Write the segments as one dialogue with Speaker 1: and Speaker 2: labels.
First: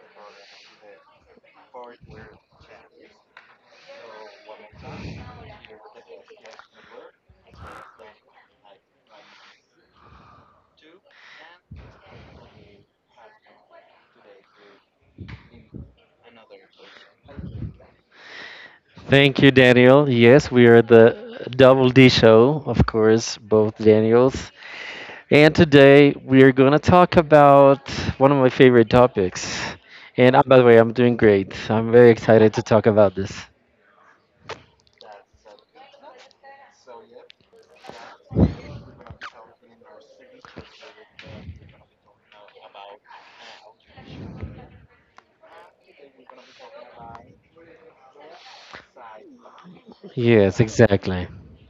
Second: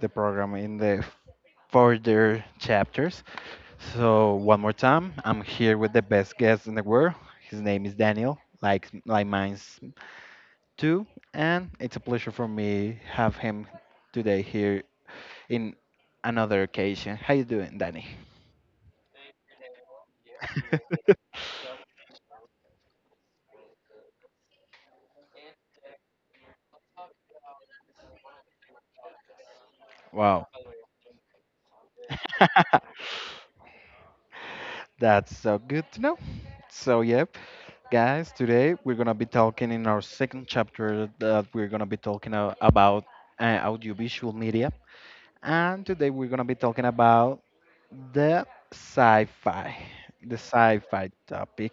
Speaker 1: the program in the further chapters. So one more time, I'm here with the best guest in the world. His name is Daniel, like mine's too, and it's a pleasure for me have him today here in another occasion. How you doing, Danny?
Speaker 2: Thank you, Daniel. Yes, we are the Double D Show, of course, both Daniels. And today we are going to talk about one of my favorite topics. And
Speaker 1: Wow,
Speaker 2: By the way, I'm doing great. I'm very excited to talk about this.
Speaker 1: that's so good to know. So, yep, guys, today we're going to be talking in our second chapter that we're going to be talking about audiovisual media. And today we're going to be talking about the sci fi, the
Speaker 2: Yes,
Speaker 1: sci fi
Speaker 2: exactly.
Speaker 1: topic.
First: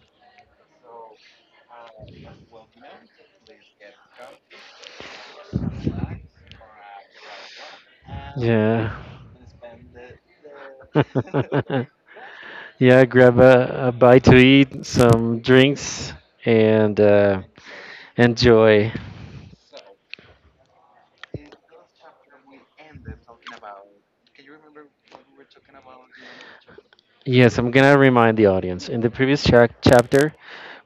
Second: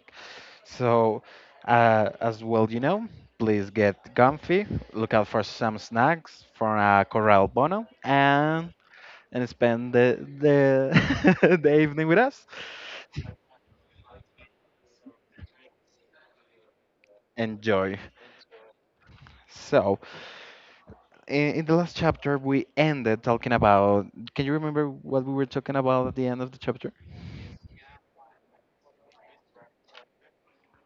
Speaker 1: So, as well, you know, please get comfy, look out for some snacks from Corral Bono,
Speaker 2: Yeah.
Speaker 1: and spend the evening with us.
Speaker 2: yeah, grab a bite to eat, some drinks, and
Speaker 1: Enjoy.
Speaker 2: enjoy.
Speaker 1: So, in the last chapter we ended talking about, can you remember what we were talking about at the end of the chapter?
Speaker 2: Yes, I'm going to remind the audience in the previous chapter.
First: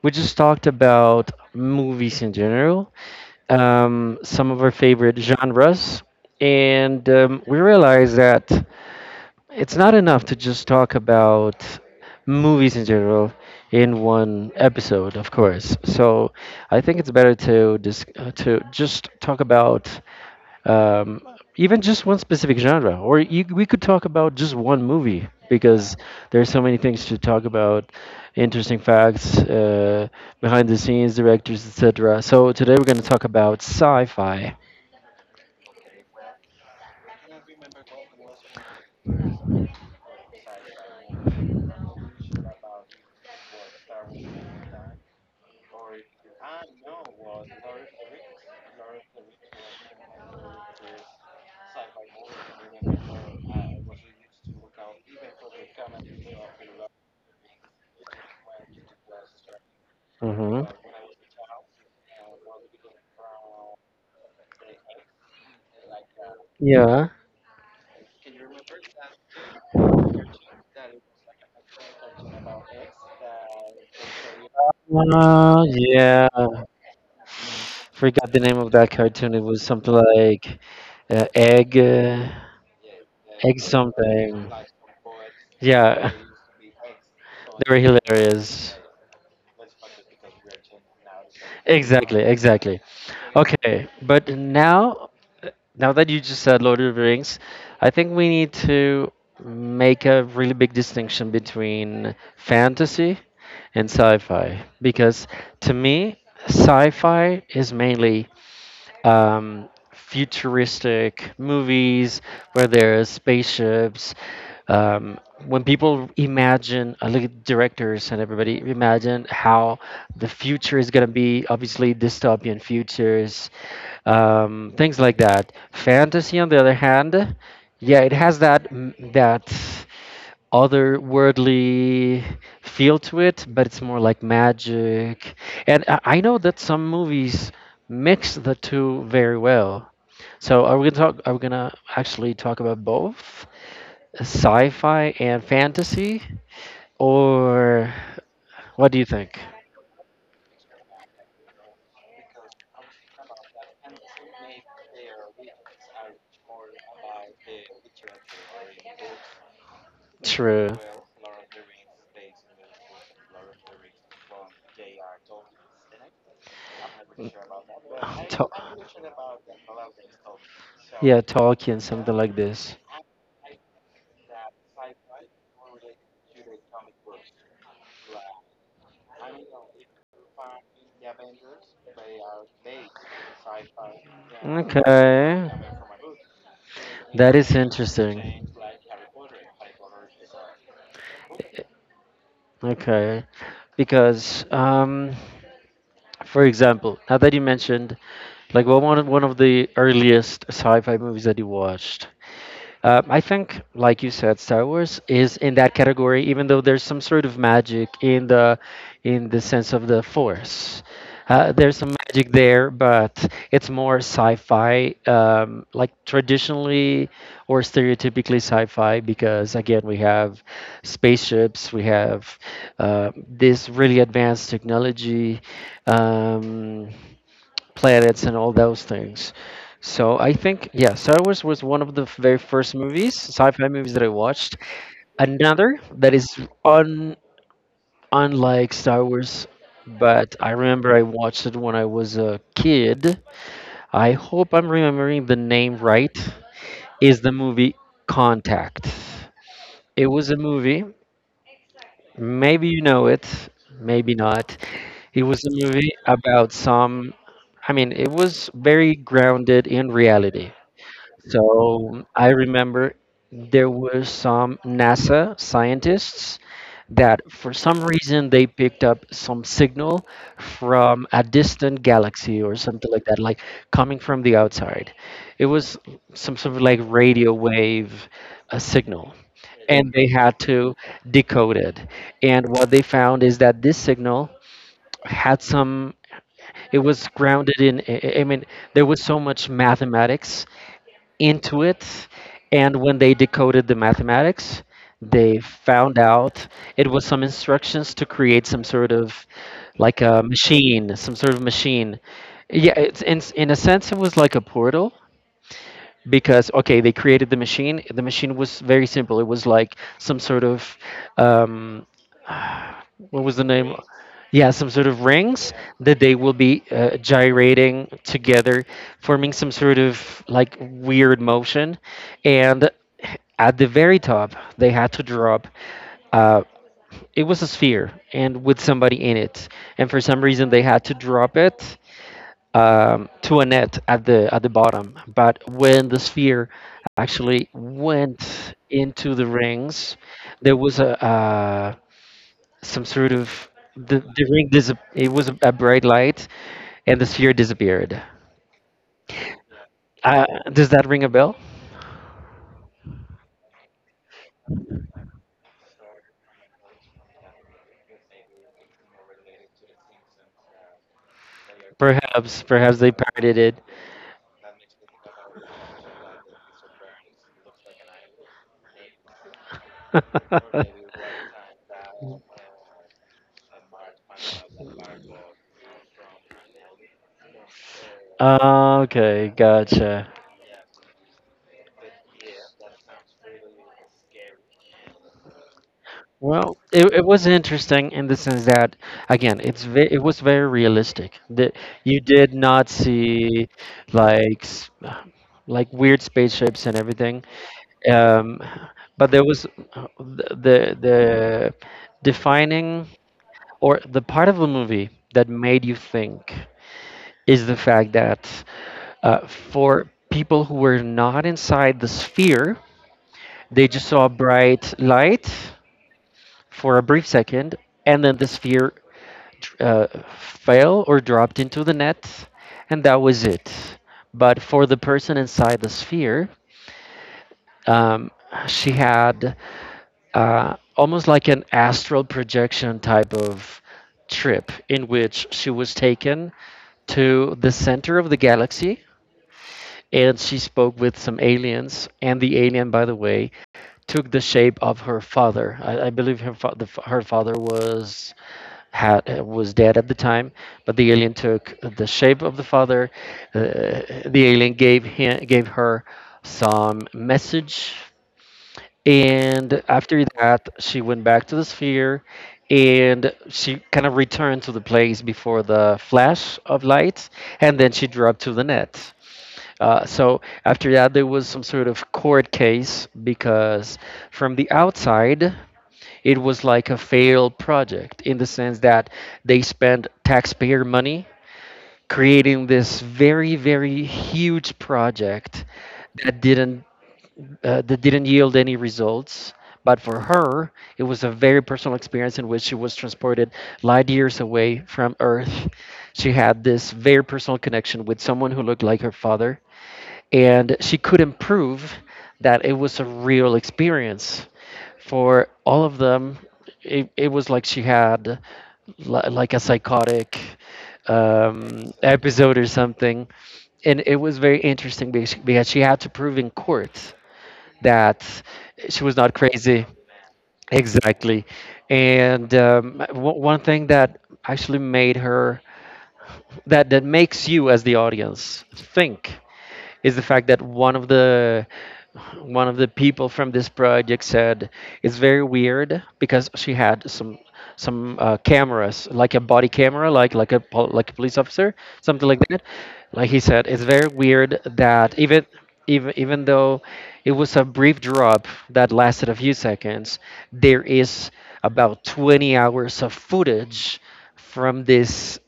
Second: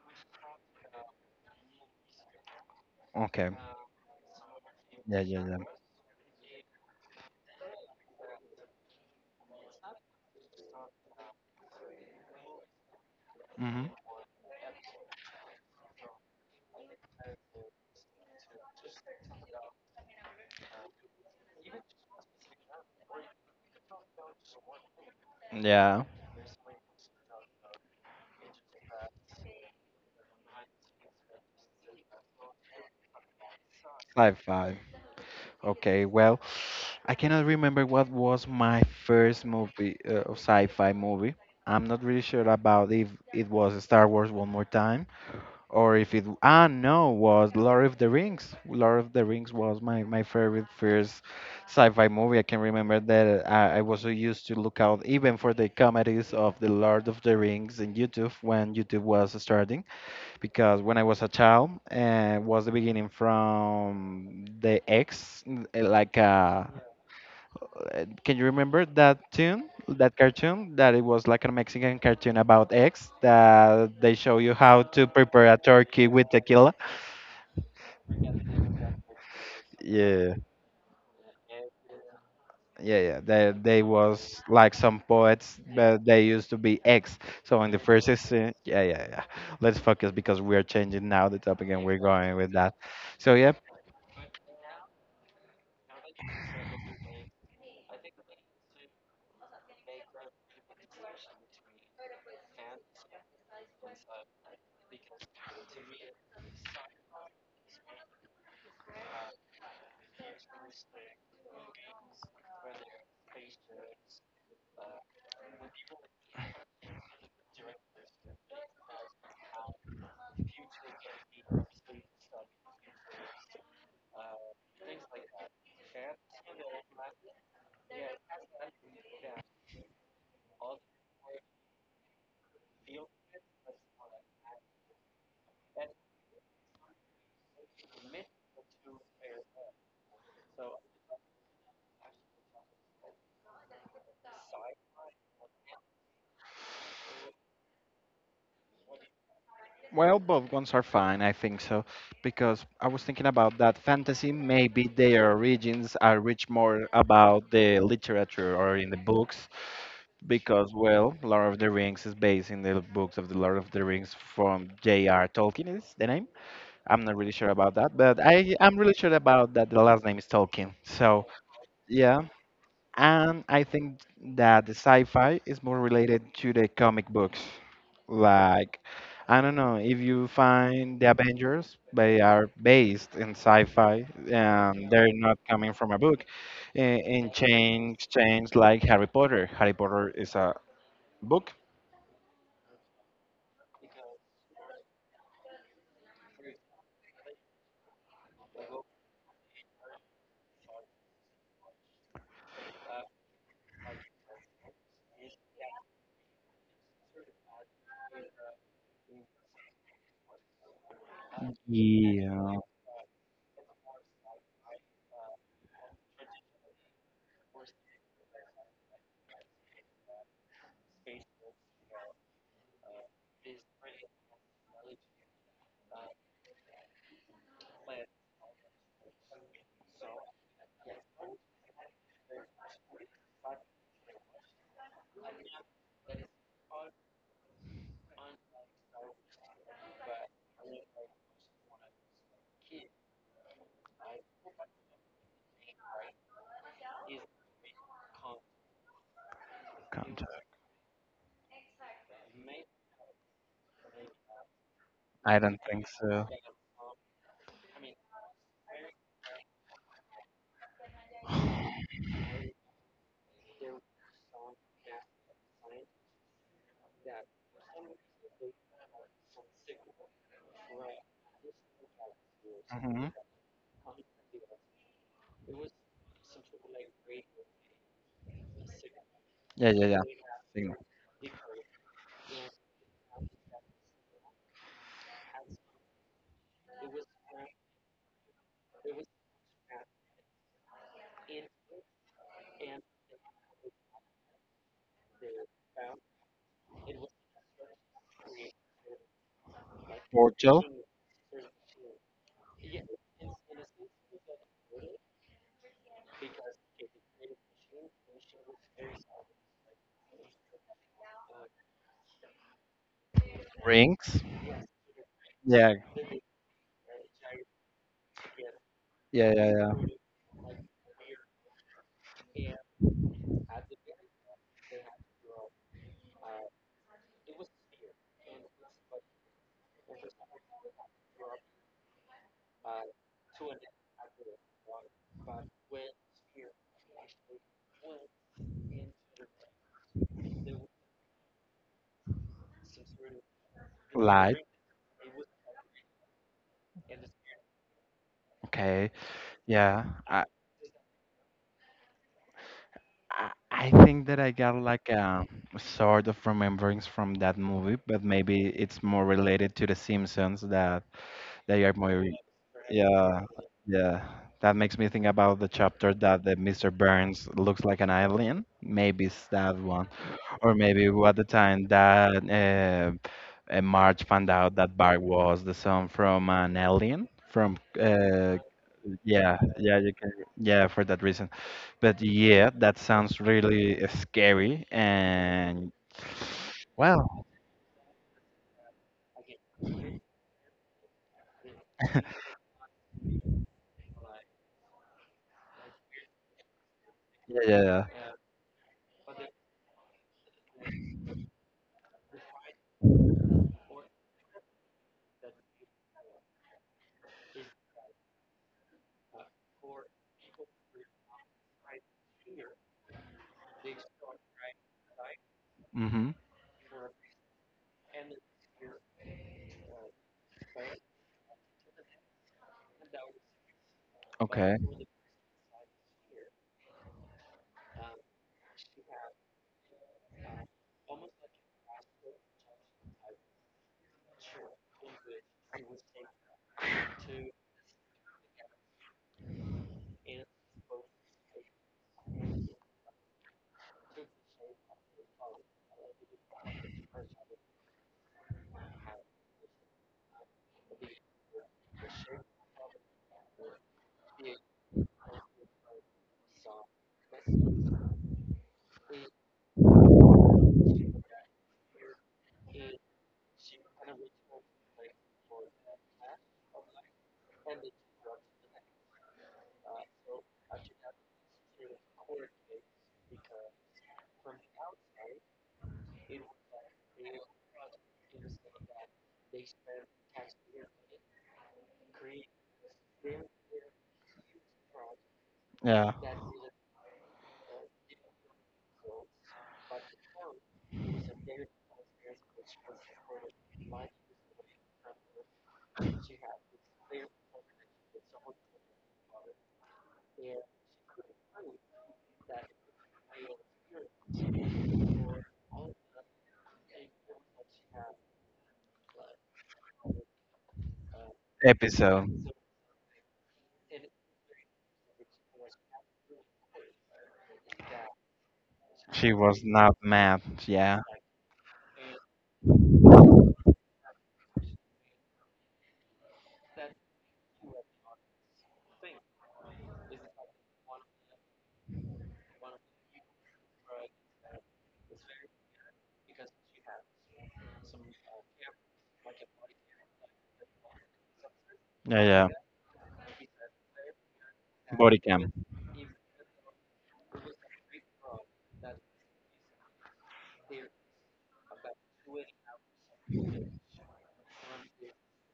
Speaker 2: We just talked about movies in general,
Speaker 1: Okay.
Speaker 2: some of our favorite
Speaker 1: Yeah, yeah, yeah.
Speaker 2: genres, and we realized that it's not enough to just talk about movies in general
Speaker 1: Hmm.
Speaker 2: in one episode, of course. So I think it's better to to just talk about um, even just one specific genre, or we could talk about just one movie because
Speaker 1: Yeah.
Speaker 2: there's so many things to talk about, interesting facts, behind the scenes, directors, etc. So today we're going to talk about
Speaker 1: Five
Speaker 2: sci-fi.
Speaker 1: five. Okay, well, I cannot remember what was my first movie, sci-fi movie. I'm not really sure about if it was Star Wars one more time, or if it, ah, no, was Lord of the Rings. Lord of the Rings was my favorite first sci-fi movie. I can remember that I was so used to look out even for the comedies of the Lord of the Rings in YouTube when YouTube was starting,
Speaker 2: hmm
Speaker 1: because when I was a child, was the beginning from the like a
Speaker 2: Yeah.
Speaker 1: can you remember that tune, that cartoon? That it was like a Mexican cartoon about eggs that they show you how to prepare a turkey with
Speaker 2: Yeah.
Speaker 1: tequila.
Speaker 2: Forgot the name of that cartoon. It was something
Speaker 1: Yeah,
Speaker 2: like uh, egg, uh,
Speaker 1: yeah, yeah. They
Speaker 2: egg
Speaker 1: they was
Speaker 2: something.
Speaker 1: like some poets, but
Speaker 2: Yeah,
Speaker 1: they used to be ex. So in
Speaker 2: they
Speaker 1: the
Speaker 2: were
Speaker 1: first scene,
Speaker 2: hilarious.
Speaker 1: yeah, yeah, yeah. Let's focus because we are changing now the topic and we're
Speaker 2: Exactly,
Speaker 1: going with that.
Speaker 2: exactly.
Speaker 1: So yeah,
Speaker 2: Okay, but now that you just said Lord of the Rings, I think we need to make a really big distinction between fantasy and sci-fi because to me, sci-fi is mainly futuristic movies where there's spaceships. Um, when people imagine, I look at directors and everybody imagine how the future is going to be, obviously, dystopian futures, things like that. Fantasy, on the other hand, yeah, it has that, that otherworldly feel to it, but it's more like magic. And I know that some movies mix the two very well. So are we gonna talk? Are we gonna actually talk about both sci-fi and fantasy, or what do you think?
Speaker 1: well, both ones are fine, I think so, because I was thinking about that fantasy. Maybe their origins are rich more about the literature or in the books, because,
Speaker 2: True.
Speaker 1: well, Lord of the Rings is based in the books of the Lord of the Rings from J.R. Tolkien, is the name? I'm not really sure about that, but
Speaker 2: To-
Speaker 1: I'm really sure about that the last name is Tolkien.
Speaker 2: yeah,
Speaker 1: So,
Speaker 2: Tolkien,
Speaker 1: yeah.
Speaker 2: something like this.
Speaker 1: And I think that the sci-fi is more related to the comic books. Like, I don't know, if you find the Avengers, they are based in sci-fi and they're not
Speaker 2: Okay,
Speaker 1: coming from a book. I- In
Speaker 2: that is
Speaker 1: change,
Speaker 2: interesting.
Speaker 1: change like Harry Potter. Harry Potter is a book.
Speaker 2: Okay, because for example, now that you mentioned, like what one of the earliest sci-fi movies that you watched. I think, like you said, Star Wars is in that category, even though there's some sort of magic in the sense of the Force. There's some magic
Speaker 1: Yeah,
Speaker 2: there, but it's more sci-fi, like traditionally or stereotypically sci-fi, because again, we have spaceships, we have this really advanced technology. Um, Planets and all those things. So I think yeah, Star Wars was one of the very first movies, sci-fi movies that I watched. Another that is un unlike Star Wars, but I remember I watched it when I was a kid. I hope I'm remembering the name right. Is the movie Contact? It
Speaker 1: can't,
Speaker 2: was a movie. Maybe you know it, maybe not. It
Speaker 1: I
Speaker 2: was a
Speaker 1: don't think
Speaker 2: movie
Speaker 1: so.
Speaker 2: about some. I mean, it was very grounded in reality. So I remember there were some NASA scientists that for some reason they picked up some signal from a distant galaxy or something
Speaker 1: Hmm.
Speaker 2: like that, like coming from the outside. It was some sort of like radio wave a signal,
Speaker 1: Yeah, yeah,
Speaker 2: and
Speaker 1: yeah.
Speaker 2: they had
Speaker 1: Signal.
Speaker 2: to decode it. And what they found is that this signal had some, it was grounded in, I mean, there was so much mathematics into it. And when they decoded the mathematics, they found out it was some instructions to create some sort of like a
Speaker 1: Portal,
Speaker 2: machine, some sort of machine. Yeah, it's in a sense, it was like a portal because okay they created the machine, the machine was very simple, it was like some sort of um, what was the name,
Speaker 1: rings.
Speaker 2: yeah, some sort of rings
Speaker 1: Yeah,
Speaker 2: that they will be gyrating together
Speaker 1: yeah,
Speaker 2: forming
Speaker 1: yeah,
Speaker 2: some
Speaker 1: yeah.
Speaker 2: sort of like weird motion, and at the very top they had to drop uh, it was a sphere and with somebody in it, and for some reason they had to drop it to a net at the bottom. But when the sphere actually went into the rings, there was a some sort of the
Speaker 1: Light.
Speaker 2: it was a bright light and the sphere disappeared.
Speaker 1: Okay, yeah.
Speaker 2: Uh, does that ring a bell?
Speaker 1: I think that I got like a sort of remembrance from that movie, but maybe it's more related to The Simpsons that they are more.
Speaker 2: Perhaps, perhaps they
Speaker 1: Yeah,
Speaker 2: parodied it.
Speaker 1: yeah. That makes me think about the chapter that the Mr. Burns looks like an alien. Maybe it's that one, or maybe at the time that Marge found out that Bart was the son from an alien from
Speaker 2: Okay,
Speaker 1: yeah, yeah, you
Speaker 2: gotcha.
Speaker 1: can. Yeah, for that reason. But yeah, that sounds really scary. And
Speaker 2: Well, it
Speaker 1: wow.
Speaker 2: was interesting in the sense that, again, it was very realistic. That you did not see like s- like weird spaceships and everything,
Speaker 1: Yeah, yeah, yeah.
Speaker 2: um, but there was the defining or the part of the movie that made you think is the fact that for people who were not inside the sphere, they just saw bright light
Speaker 1: Mm-hmm.
Speaker 2: for a brief second, and then the sphere uh, fell or dropped into the net, and that was it. But
Speaker 1: Okay.
Speaker 2: for the person inside the sphere, um, she had almost like an astral projection type of trip in which she was taken to the center of the galaxy, and she spoke with some aliens, and the alien, by the way, took the shape of her father. I believe her fa- the, f- her father was, had was dead at the time, but the alien took the shape of the father. Uh, the alien gave her some message, and after that, she went back to the sphere, and she kind of returned to the place before the flash of light, and then she dropped to the net. So after that, there was some sort of court case because from the outside, it was like a failed project in the sense that they spent taxpayer money creating this very, very huge project
Speaker 1: Yeah.
Speaker 2: that didn't that didn't yield any results. But for her, it was a very personal experience in which she was transported light years away from Earth. She had this very personal connection with someone who looked like her father, and she couldn't prove that it was a real experience. For all of them, it was like she had like a psychotic
Speaker 1: Episode.
Speaker 2: episode or something. And it was very interesting because she had to prove in court that she was
Speaker 1: She
Speaker 2: not
Speaker 1: was
Speaker 2: crazy.
Speaker 1: not mad. Yeah.
Speaker 2: Exactly. And one thing that actually that makes you as the audience think is the fact that one of the people from this project said it's very weird because she had some cameras like a body camera, like like a police officer,
Speaker 1: Yeah,
Speaker 2: something like
Speaker 1: yeah.
Speaker 2: that. Like he said, it's very weird
Speaker 1: Body
Speaker 2: that
Speaker 1: cam.
Speaker 2: even though it was a brief drop that lasted a few seconds, there is about 20 hours of footage from this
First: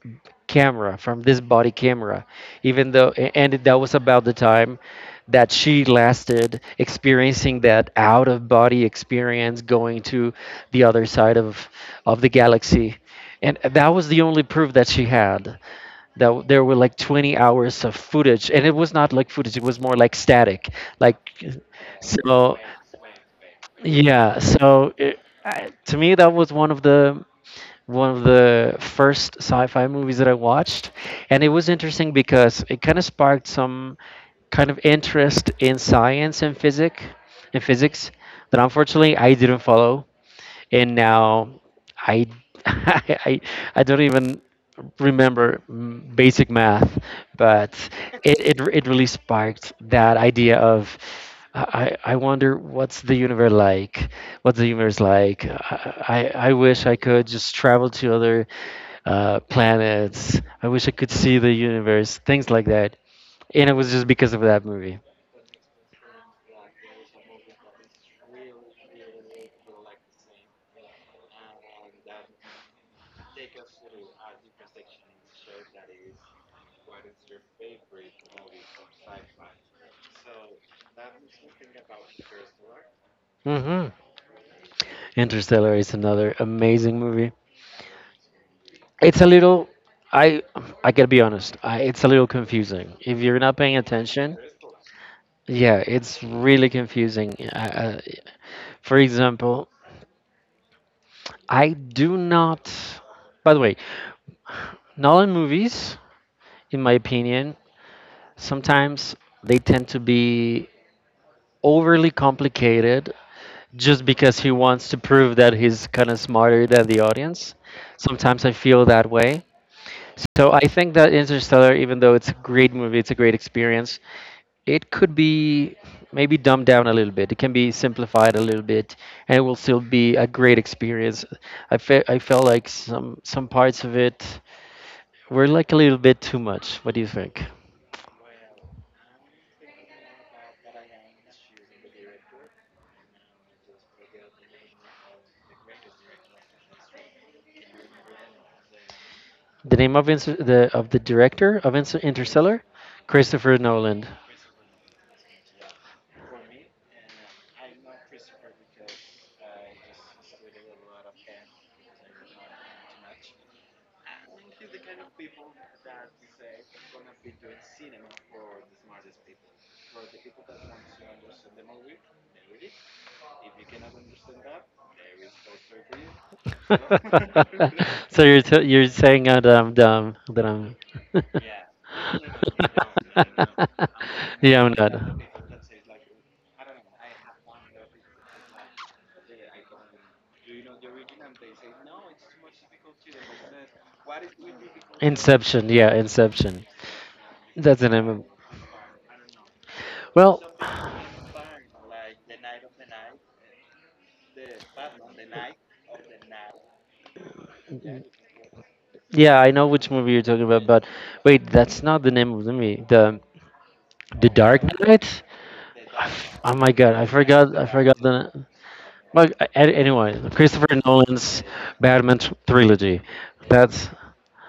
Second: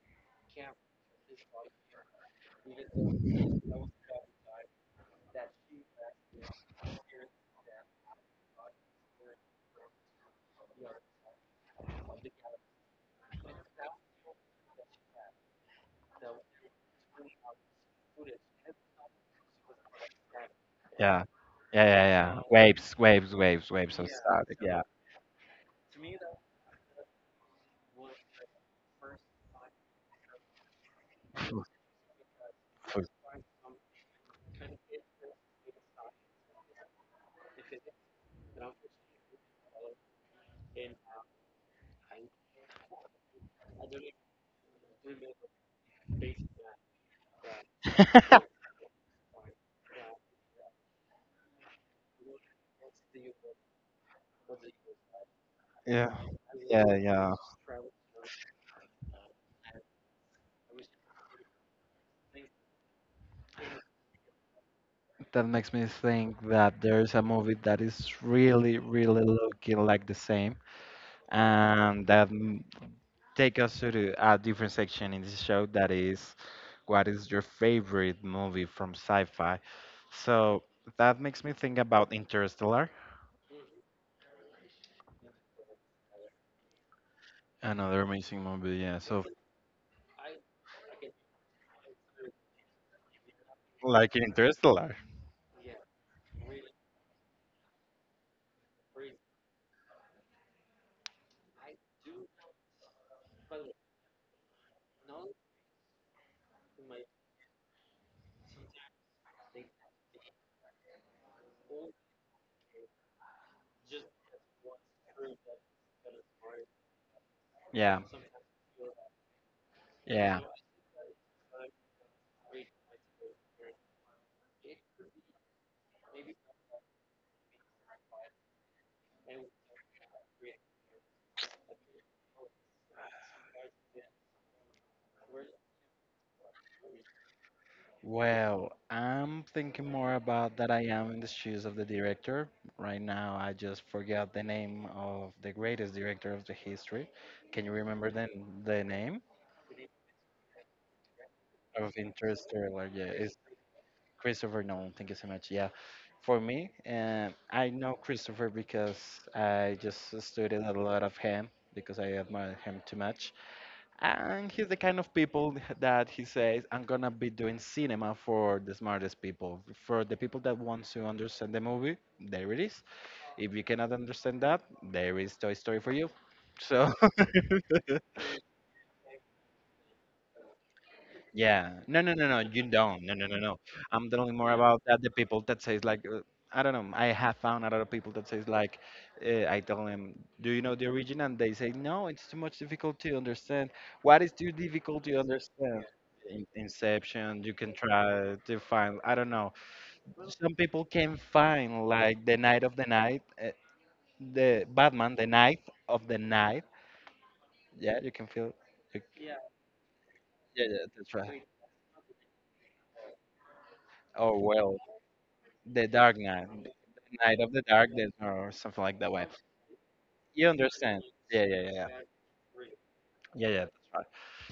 Speaker 2: camera, from this body camera, even though, and that was about the time that she lasted experiencing that out of body experience going to the other side of the galaxy. And that was the only proof that she had, that there were like 20 hours of footage, and it was not like footage, it was more like static, like
Speaker 1: Yeah. Yeah, yeah, yeah.
Speaker 2: so
Speaker 1: Waves, waves, waves, waves of
Speaker 2: yeah,
Speaker 1: static. Yeah.
Speaker 2: so I, to me that was one of the first sci-fi movies that I watched, and it was interesting because it kind of sparked some kind of interest in science and physics, in physics that unfortunately I didn't follow, and now. I, I, I don't even remember basic math, but it really sparked that idea of I, I wonder, what's the universe like? What's the universe like?
Speaker 1: Yeah.
Speaker 2: I wish
Speaker 1: Yeah,
Speaker 2: I could
Speaker 1: yeah.
Speaker 2: just travel to other planets. I wish I could see the universe, things like that. And it was just because of that movie.
Speaker 1: That makes me think that there's a movie that is really, really looking like the same, and that take us to the, a different section in this show that is what is your favorite movie from sci-fi. So that makes me think about Interstellar,
Speaker 2: hmm Interstellar is another amazing movie.
Speaker 1: another amazing movie. Yeah, so
Speaker 2: It's a little. I I gotta be honest. It's a little confusing. If you're not paying
Speaker 1: like
Speaker 2: attention,
Speaker 1: Interstellar.
Speaker 2: yeah, it's really confusing. For example, I do not. By the way, Nolan movies, in my opinion, sometimes they tend to be overly complicated just because he wants to prove that he's kind of smarter than the audience.
Speaker 1: Yeah,
Speaker 2: Sometimes I feel that way.
Speaker 1: yeah.
Speaker 2: So I think that Interstellar, even though it's a great movie, it's a great experience, it could be maybe dumbed down a little bit. It can be simplified a little bit, and it will still be a great experience. I felt like some parts of it were like a little bit too much. What do you think?
Speaker 1: Well, I'm thinking more about that I am in the shoes of the director. Right now, I just forgot the name of the greatest director of the history. Can you remember the name
Speaker 2: The name of Inter- the of the director of
Speaker 1: of
Speaker 2: Interstellar.
Speaker 1: Interstellar? Yeah, it's
Speaker 2: Christopher Nolan.
Speaker 1: Christopher Nolan. Thank you so much. Yeah, for me, I know Christopher because I just studied a lot of him because I admire him too much. And he's the kind of people that he says, I'm gonna be doing cinema for the smartest people. For the people that want to understand the movie, there it is. If you cannot understand that, there is Toy Story for you. So
Speaker 2: so you're saying that I'm dumb, that I'm.
Speaker 1: yeah. No, no, no, no. You don't. No, no, no, no. I'm telling more
Speaker 2: Yeah, I'm
Speaker 1: about
Speaker 2: not.
Speaker 1: that. The people that says like, I don't know. I have found a lot of people that says like, I tell them, do you know the origin? And they say, no, it's too much difficult to understand. What is too difficult to
Speaker 2: Inception,
Speaker 1: understand?
Speaker 2: yeah, Inception.
Speaker 1: Inception. You can
Speaker 2: That's the name of.
Speaker 1: try to find. I don't know.
Speaker 2: Well,
Speaker 1: Some people can find like the night of the night, the Batman, the night of the night. Yeah, you can feel. You,
Speaker 2: yeah, I know which movie you're talking
Speaker 1: yeah,
Speaker 2: about,
Speaker 1: yeah,
Speaker 2: but
Speaker 1: that's right.
Speaker 2: wait, that's not the name of the movie. The
Speaker 1: Oh
Speaker 2: Dark
Speaker 1: well.
Speaker 2: Knight.
Speaker 1: The Dark Knight,
Speaker 2: Oh my God, I
Speaker 1: night of
Speaker 2: forgot.
Speaker 1: the
Speaker 2: I
Speaker 1: Dark
Speaker 2: forgot
Speaker 1: Death
Speaker 2: the.
Speaker 1: or something like that way.
Speaker 2: Well, anyway,
Speaker 1: You
Speaker 2: Christopher
Speaker 1: understand? Yeah,
Speaker 2: Nolan's
Speaker 1: yeah, yeah, yeah, yeah.
Speaker 2: Batman trilogy.
Speaker 1: Yeah, that's
Speaker 2: That's
Speaker 1: right.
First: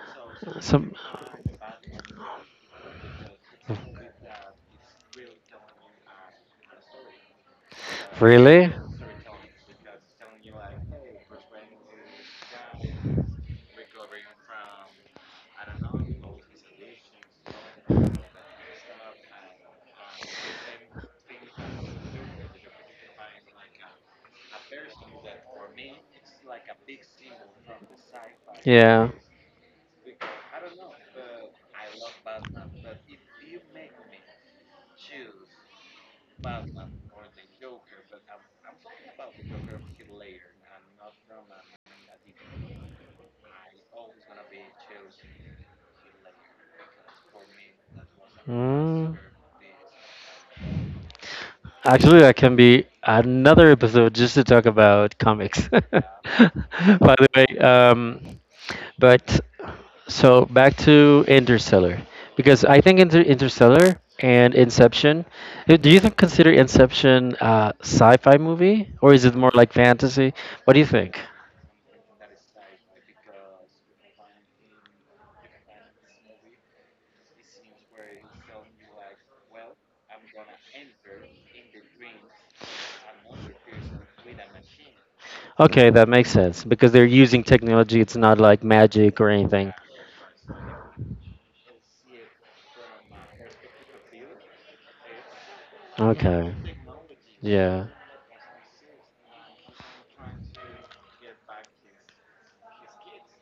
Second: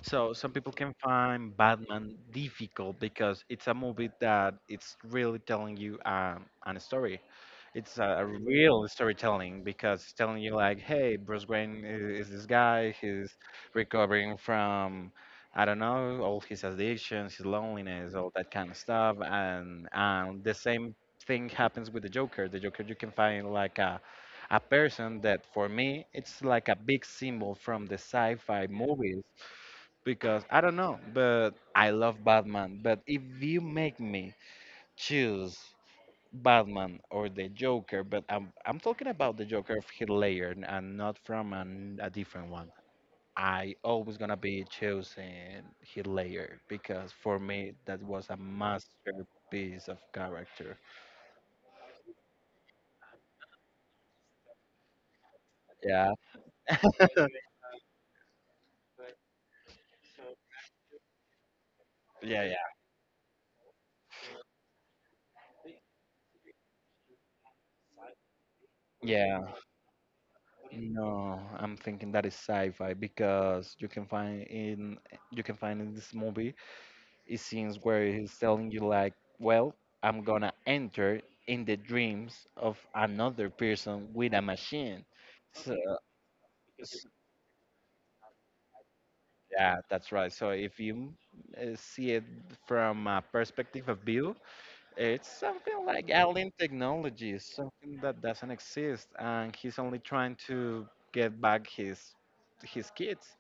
Speaker 1: So some people
Speaker 2: some.
Speaker 1: can find Batman difficult because it's a movie that it's really telling you an story. It's a
Speaker 2: Really?
Speaker 1: real storytelling because it's telling you like, hey, Bruce Wayne is this guy. He's recovering from, I don't know, all his addictions, his loneliness, all that kind of stuff. And the same thing happens with the Joker. The Joker you can find like a person that for me it's like a big symbol from the sci-fi
Speaker 2: Yeah.
Speaker 1: movies because I don't know, but I love Batman. But if you make me choose Batman or the Joker, but I'm talking about the Joker of Heath Ledger and not from an, a different one. I always gonna be choosing Heath Ledger because for me that was a
Speaker 2: Mm.
Speaker 1: masterpiece of character.
Speaker 2: Actually, that can be another episode just to talk about comics. By
Speaker 1: Yeah,
Speaker 2: the way, but so back to Interstellar,
Speaker 1: yeah,
Speaker 2: because
Speaker 1: yeah,
Speaker 2: I think Interstellar and Inception, do you think consider Inception sci-fi movie or is it more
Speaker 1: yeah.
Speaker 2: like fantasy? What do you think?
Speaker 1: No, I'm thinking that is sci-fi because you can find in this movie It scenes where he's telling you like, well, I'm gonna enter in the dreams of another person with a machine. So
Speaker 2: Okay, that makes sense because they're
Speaker 1: s-
Speaker 2: using technology. It's not like magic or anything.
Speaker 1: yeah, that's right. So if you see it from a perspective of view, it's something like
Speaker 2: Okay.
Speaker 1: alien technology,
Speaker 2: Yeah.
Speaker 1: something that doesn't exist, and he's only trying to get back his kids.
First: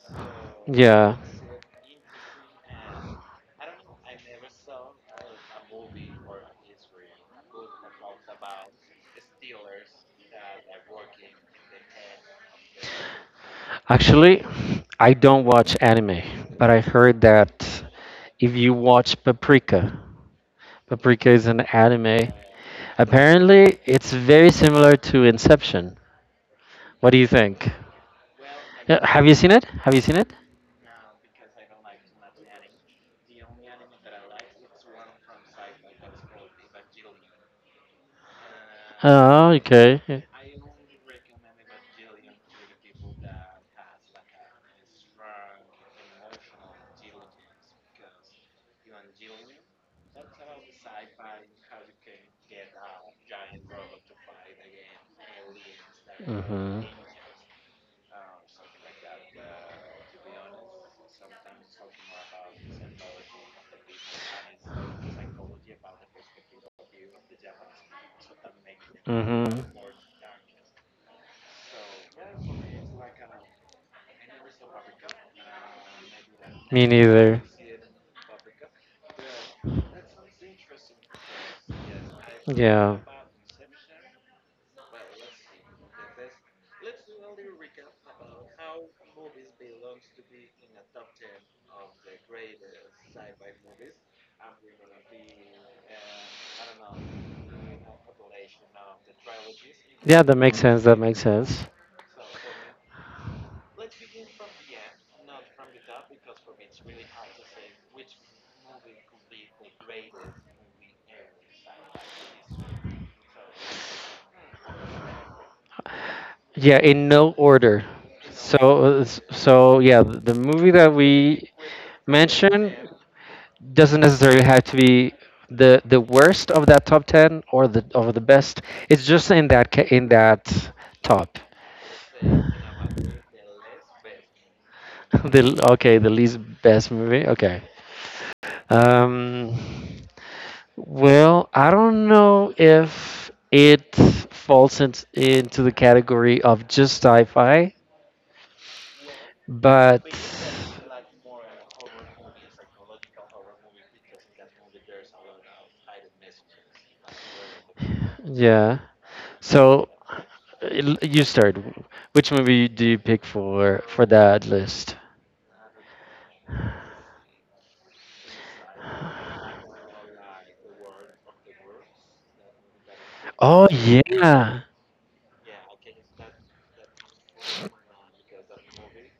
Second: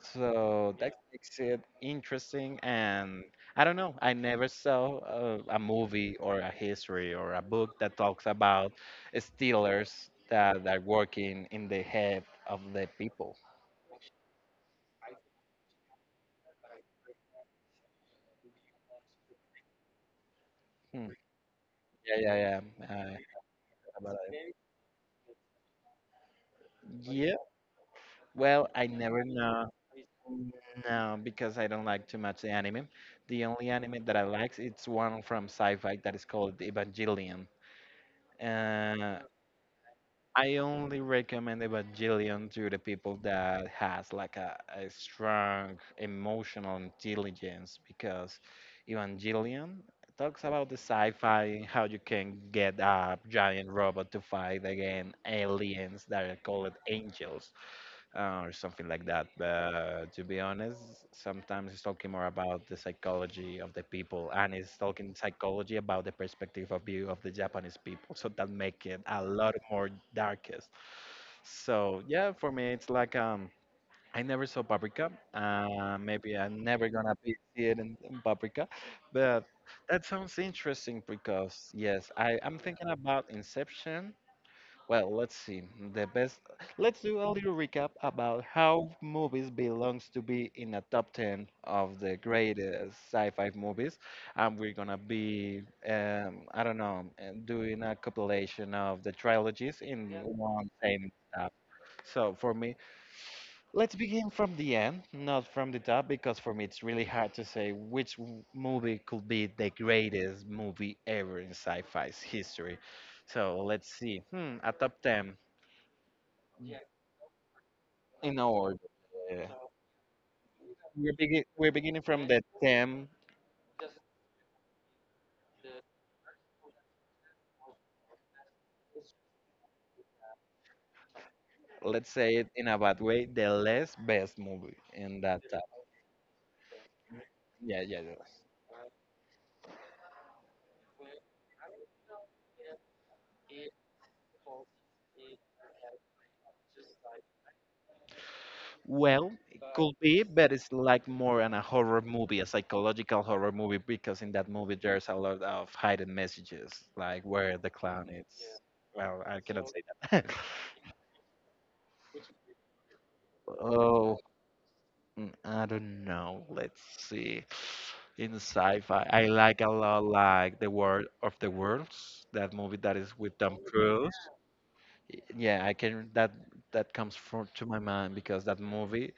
Speaker 1: So that
Speaker 2: Yeah.
Speaker 1: makes it interesting. And I don't know, I never saw a movie or a history or a book that talks about stealers that are working in the head of the people.
Speaker 2: Actually, I don't watch anime, but I heard that if you watch Paprika,
Speaker 1: Hmm.
Speaker 2: Paprika is an
Speaker 1: Yeah,
Speaker 2: anime.
Speaker 1: yeah, yeah. I heard
Speaker 2: Apparently,
Speaker 1: about
Speaker 2: it's very
Speaker 1: it.
Speaker 2: similar to Inception. What do you
Speaker 1: Yeah,
Speaker 2: think?
Speaker 1: well, I
Speaker 2: Yeah,
Speaker 1: never
Speaker 2: have you seen it?
Speaker 1: know.
Speaker 2: Have you seen it?
Speaker 1: No, because I don't like too much the anime. The only anime that I like, it's one from sci-fi that is called Evangelion. Uh,
Speaker 2: Oh, okay.
Speaker 1: I only recommend Evangelion to the people that has like a strong emotional intelligence because Evangelion talks about the sci-fi and how you can get a giant robot to fight against aliens that are
Speaker 2: Are
Speaker 1: called
Speaker 2: hmm
Speaker 1: angels, or something like that. But to be honest, sometimes it's talking more about the psychology of the people, and it's talking psychology about the perspective of view of the Japanese people. So that make it a
Speaker 2: hmm
Speaker 1: lot more darkest. So yeah, for me, it's like. I never saw Paprika. Maybe I'm
Speaker 2: Me because
Speaker 1: never gonna be
Speaker 2: neither.
Speaker 1: see it in Paprika, but that sounds interesting because yes, I, I'm thinking
Speaker 2: Yeah.
Speaker 1: about Inception, well, let's see. The best. Let's do a little recap about how movies belongs to be in a top 10 of the greatest sci-fi movies, and we're gonna be, I don't know, doing a compilation of the trilogies in
Speaker 2: Yeah, that makes
Speaker 1: one
Speaker 2: sense. That
Speaker 1: same
Speaker 2: makes
Speaker 1: stop.
Speaker 2: sense.
Speaker 1: So for me, let's begin from the end, not from the top, because for me it's really hard to say which movie could be the greatest movie ever in sci-fi's history. So let's see. Hmm, a top 10
Speaker 2: Yeah, in no order.
Speaker 1: in
Speaker 2: So,
Speaker 1: order.
Speaker 2: uh, s-
Speaker 1: Yeah.
Speaker 2: so yeah, the movie that we
Speaker 1: We're beginning from the
Speaker 2: mentioned
Speaker 1: 10,
Speaker 2: doesn't necessarily have to be the worst of that top 10 or the of the best, it's just in that in that top.
Speaker 1: let's say it in a bad way, the less best movie in that type.
Speaker 2: The okay, the least best movie, okay.
Speaker 1: Yeah, yeah, yeah.
Speaker 2: Um, well, I don't know if it falls into the category of just sci-fi,
Speaker 1: Well, it could
Speaker 2: but
Speaker 1: be, but it's like more an a horror movie, a psychological horror movie, because in that movie there's a lot of hidden messages, like where the clown is.
Speaker 2: yeah,
Speaker 1: Well, I cannot say
Speaker 2: so
Speaker 1: that.
Speaker 2: uh, you start. Which movie do you pick for
Speaker 1: Oh.
Speaker 2: that list?
Speaker 1: Mm, I don't know. Let's see. In sci-fi, I like a lot like The World of the Worlds, that movie that is with Tom
Speaker 2: Oh
Speaker 1: Cruise.
Speaker 2: yeah.
Speaker 1: Yeah, I can that that comes from to my mind because that movie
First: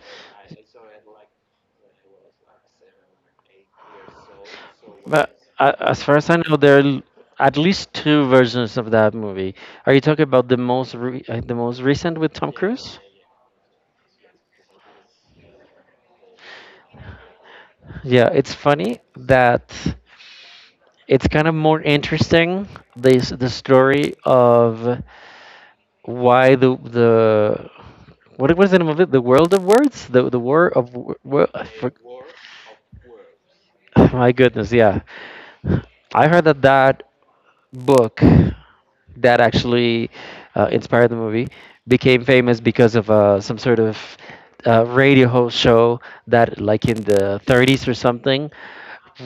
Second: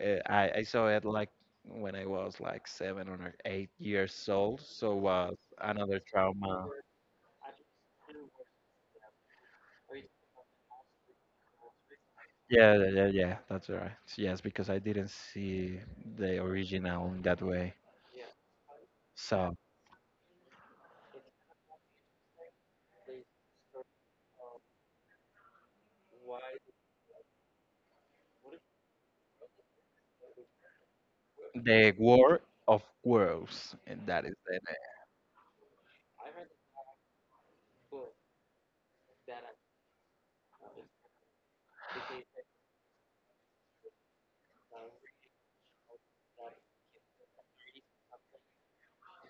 Speaker 1: I saw it like when I was like 7 or 8 years old, so was
Speaker 2: But
Speaker 1: another
Speaker 2: as far as I know,
Speaker 1: trauma.
Speaker 2: there are at least two versions of that movie. Are you talking about the most re the most recent with Tom
Speaker 1: Yeah, yeah,
Speaker 2: Cruise?
Speaker 1: yeah, yeah, that's right. Yes, because I didn't see the original in that way.
Speaker 2: Yeah, it's funny
Speaker 1: So
Speaker 2: that it's kind of more interesting this the story of why the what was the name of it? The World of Words, the War of I
Speaker 1: The
Speaker 2: for.
Speaker 1: War of Worlds, and that is
Speaker 2: My
Speaker 1: the name.
Speaker 2: goodness, yeah. I heard that that book that actually inspired the movie became famous because of some sort of radio host show that, like in the 30s or something,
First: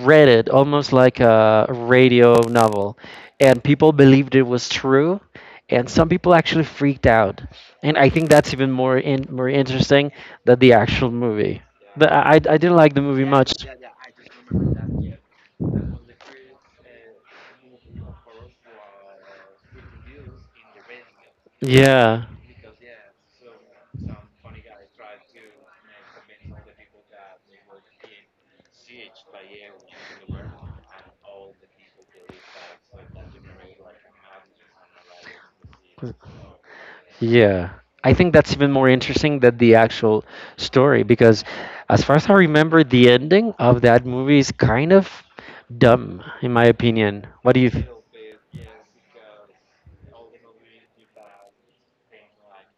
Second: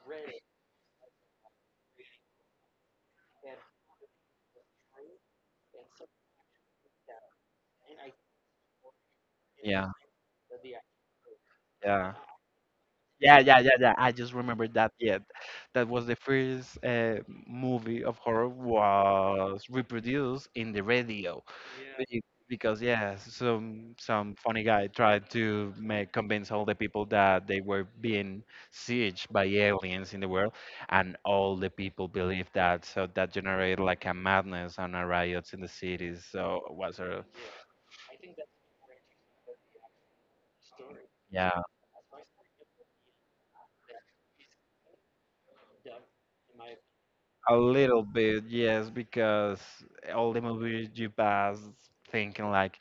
Speaker 2: read it almost like a radio novel. And people believed it was true, and some people actually freaked out. And I think that's even more more
Speaker 1: Yeah,
Speaker 2: interesting than the actual movie.
Speaker 1: yeah.
Speaker 2: But I didn't like the movie
Speaker 1: Yeah,
Speaker 2: much.
Speaker 1: yeah, yeah, yeah, I just remembered that. Yeah, that was the first movie of horror was reproduced in the radio, Be-
Speaker 2: Yeah.
Speaker 1: because yeah, some funny guy tried to make convince all the people that they were being sieged by aliens in the world, and all the people believed that. So that generated like a madness and a riots in the cities. So it was a
Speaker 2: Yeah, I think that's even more interesting than the actual story because,
Speaker 1: yeah.
Speaker 2: as far as I remember, the ending of that movie is kind of dumb, in my opinion. What
Speaker 1: A
Speaker 2: do you? Th-
Speaker 1: little bit, yes, because all the movies you pass thinking like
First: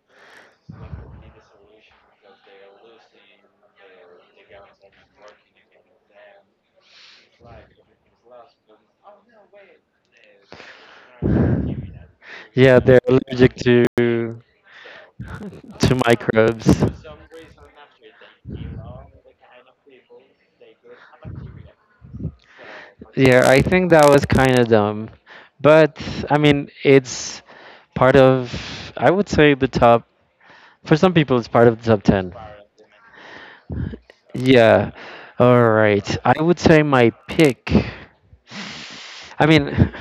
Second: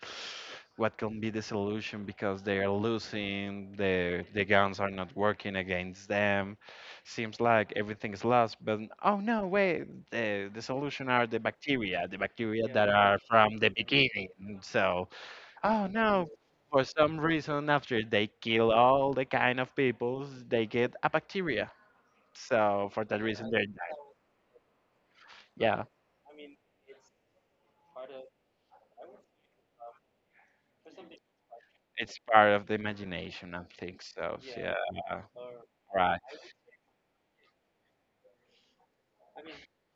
Speaker 1: what can be the solution because they are losing, the guns are not working against them. Seems like everything is lost, but oh no, wait, the solution are the bacteria, the bacteria, yeah,
Speaker 2: yeah,
Speaker 1: that, yeah,
Speaker 2: they're
Speaker 1: are
Speaker 2: allergic
Speaker 1: from the
Speaker 2: to.
Speaker 1: beginning. So, oh
Speaker 2: Two
Speaker 1: no,
Speaker 2: microbes.
Speaker 1: for some reason after they kill all the kind of peoples, they get a bacteria. So for that, yeah,
Speaker 2: Yeah,
Speaker 1: reason
Speaker 2: I
Speaker 1: they're
Speaker 2: think that was kind of dumb.
Speaker 1: yeah.
Speaker 2: But I mean, it's part of, I would say, the top. For some people, it's part of the top
Speaker 1: It's
Speaker 2: 10.
Speaker 1: part of the imagination, I think so. Yeah.
Speaker 2: Yeah. All right.
Speaker 1: Right.
Speaker 2: I would say my pick. I mean,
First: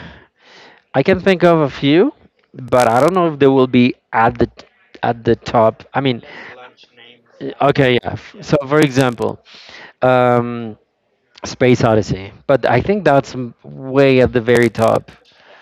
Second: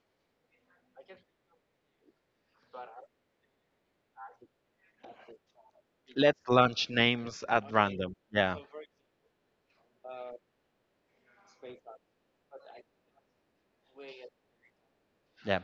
Speaker 2: I can think of a few, but I don't know if they will be at the top. I mean,
Speaker 1: Let's launch names at
Speaker 2: okay, yeah.
Speaker 1: random. Yeah.
Speaker 2: So, for example, um, Space Odyssey, but I think that's way at the very top.
Speaker 1: Yeah.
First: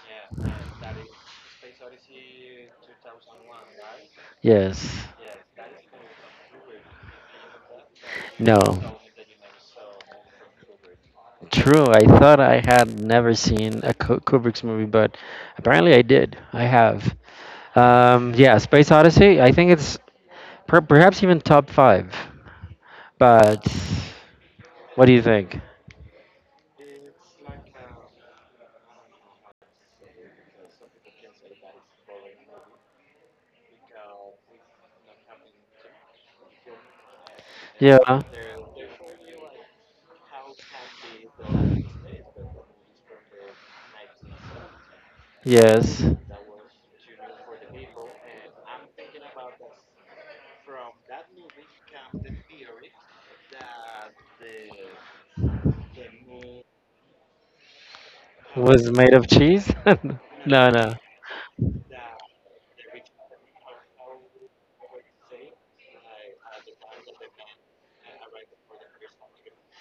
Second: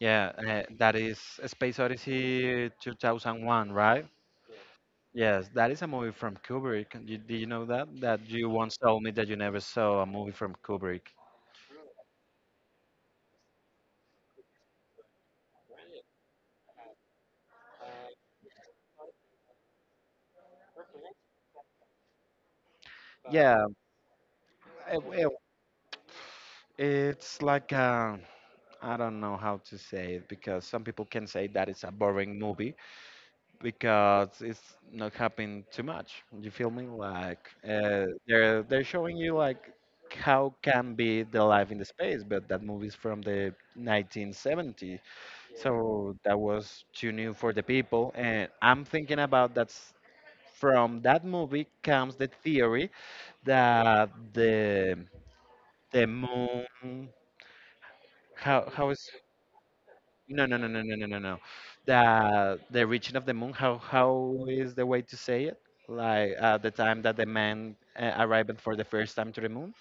Speaker 1: Yeah. That is Space Odyssey 2001, right?
Speaker 2: Yes.
Speaker 1: Yes, that is a movie from Kubrick. And you- did you know that? That you once
Speaker 2: No.
Speaker 1: told me that you never saw a movie from Kubrick.
Speaker 2: True. I thought I had never seen a Kubrick's movie, but apparently I did. I have. Yeah, Space Odyssey. I think it's perhaps even top five.
Speaker 1: Yeah.
Speaker 2: But
Speaker 1: it-
Speaker 2: what do you
Speaker 1: it-
Speaker 2: think?
Speaker 1: it's like, I don't know how to say it because some people can say that it's a boring movie, because it's not happening too much. You feel me? Like
Speaker 2: Yeah.
Speaker 1: they're showing you like how can be the life in the space, but that movie's from the 1970,
Speaker 2: Yes.
Speaker 1: so that was too new for the people. And I'm thinking about that's from that movie comes the theory that the moon, how
Speaker 2: Was
Speaker 1: is
Speaker 2: made of cheese?
Speaker 1: No, no, no,
Speaker 2: No,
Speaker 1: no,
Speaker 2: no.
Speaker 1: no, no, no, no. The reaching of the moon. How is the way to say it? Like the time that the man arrived for the first time to the moon.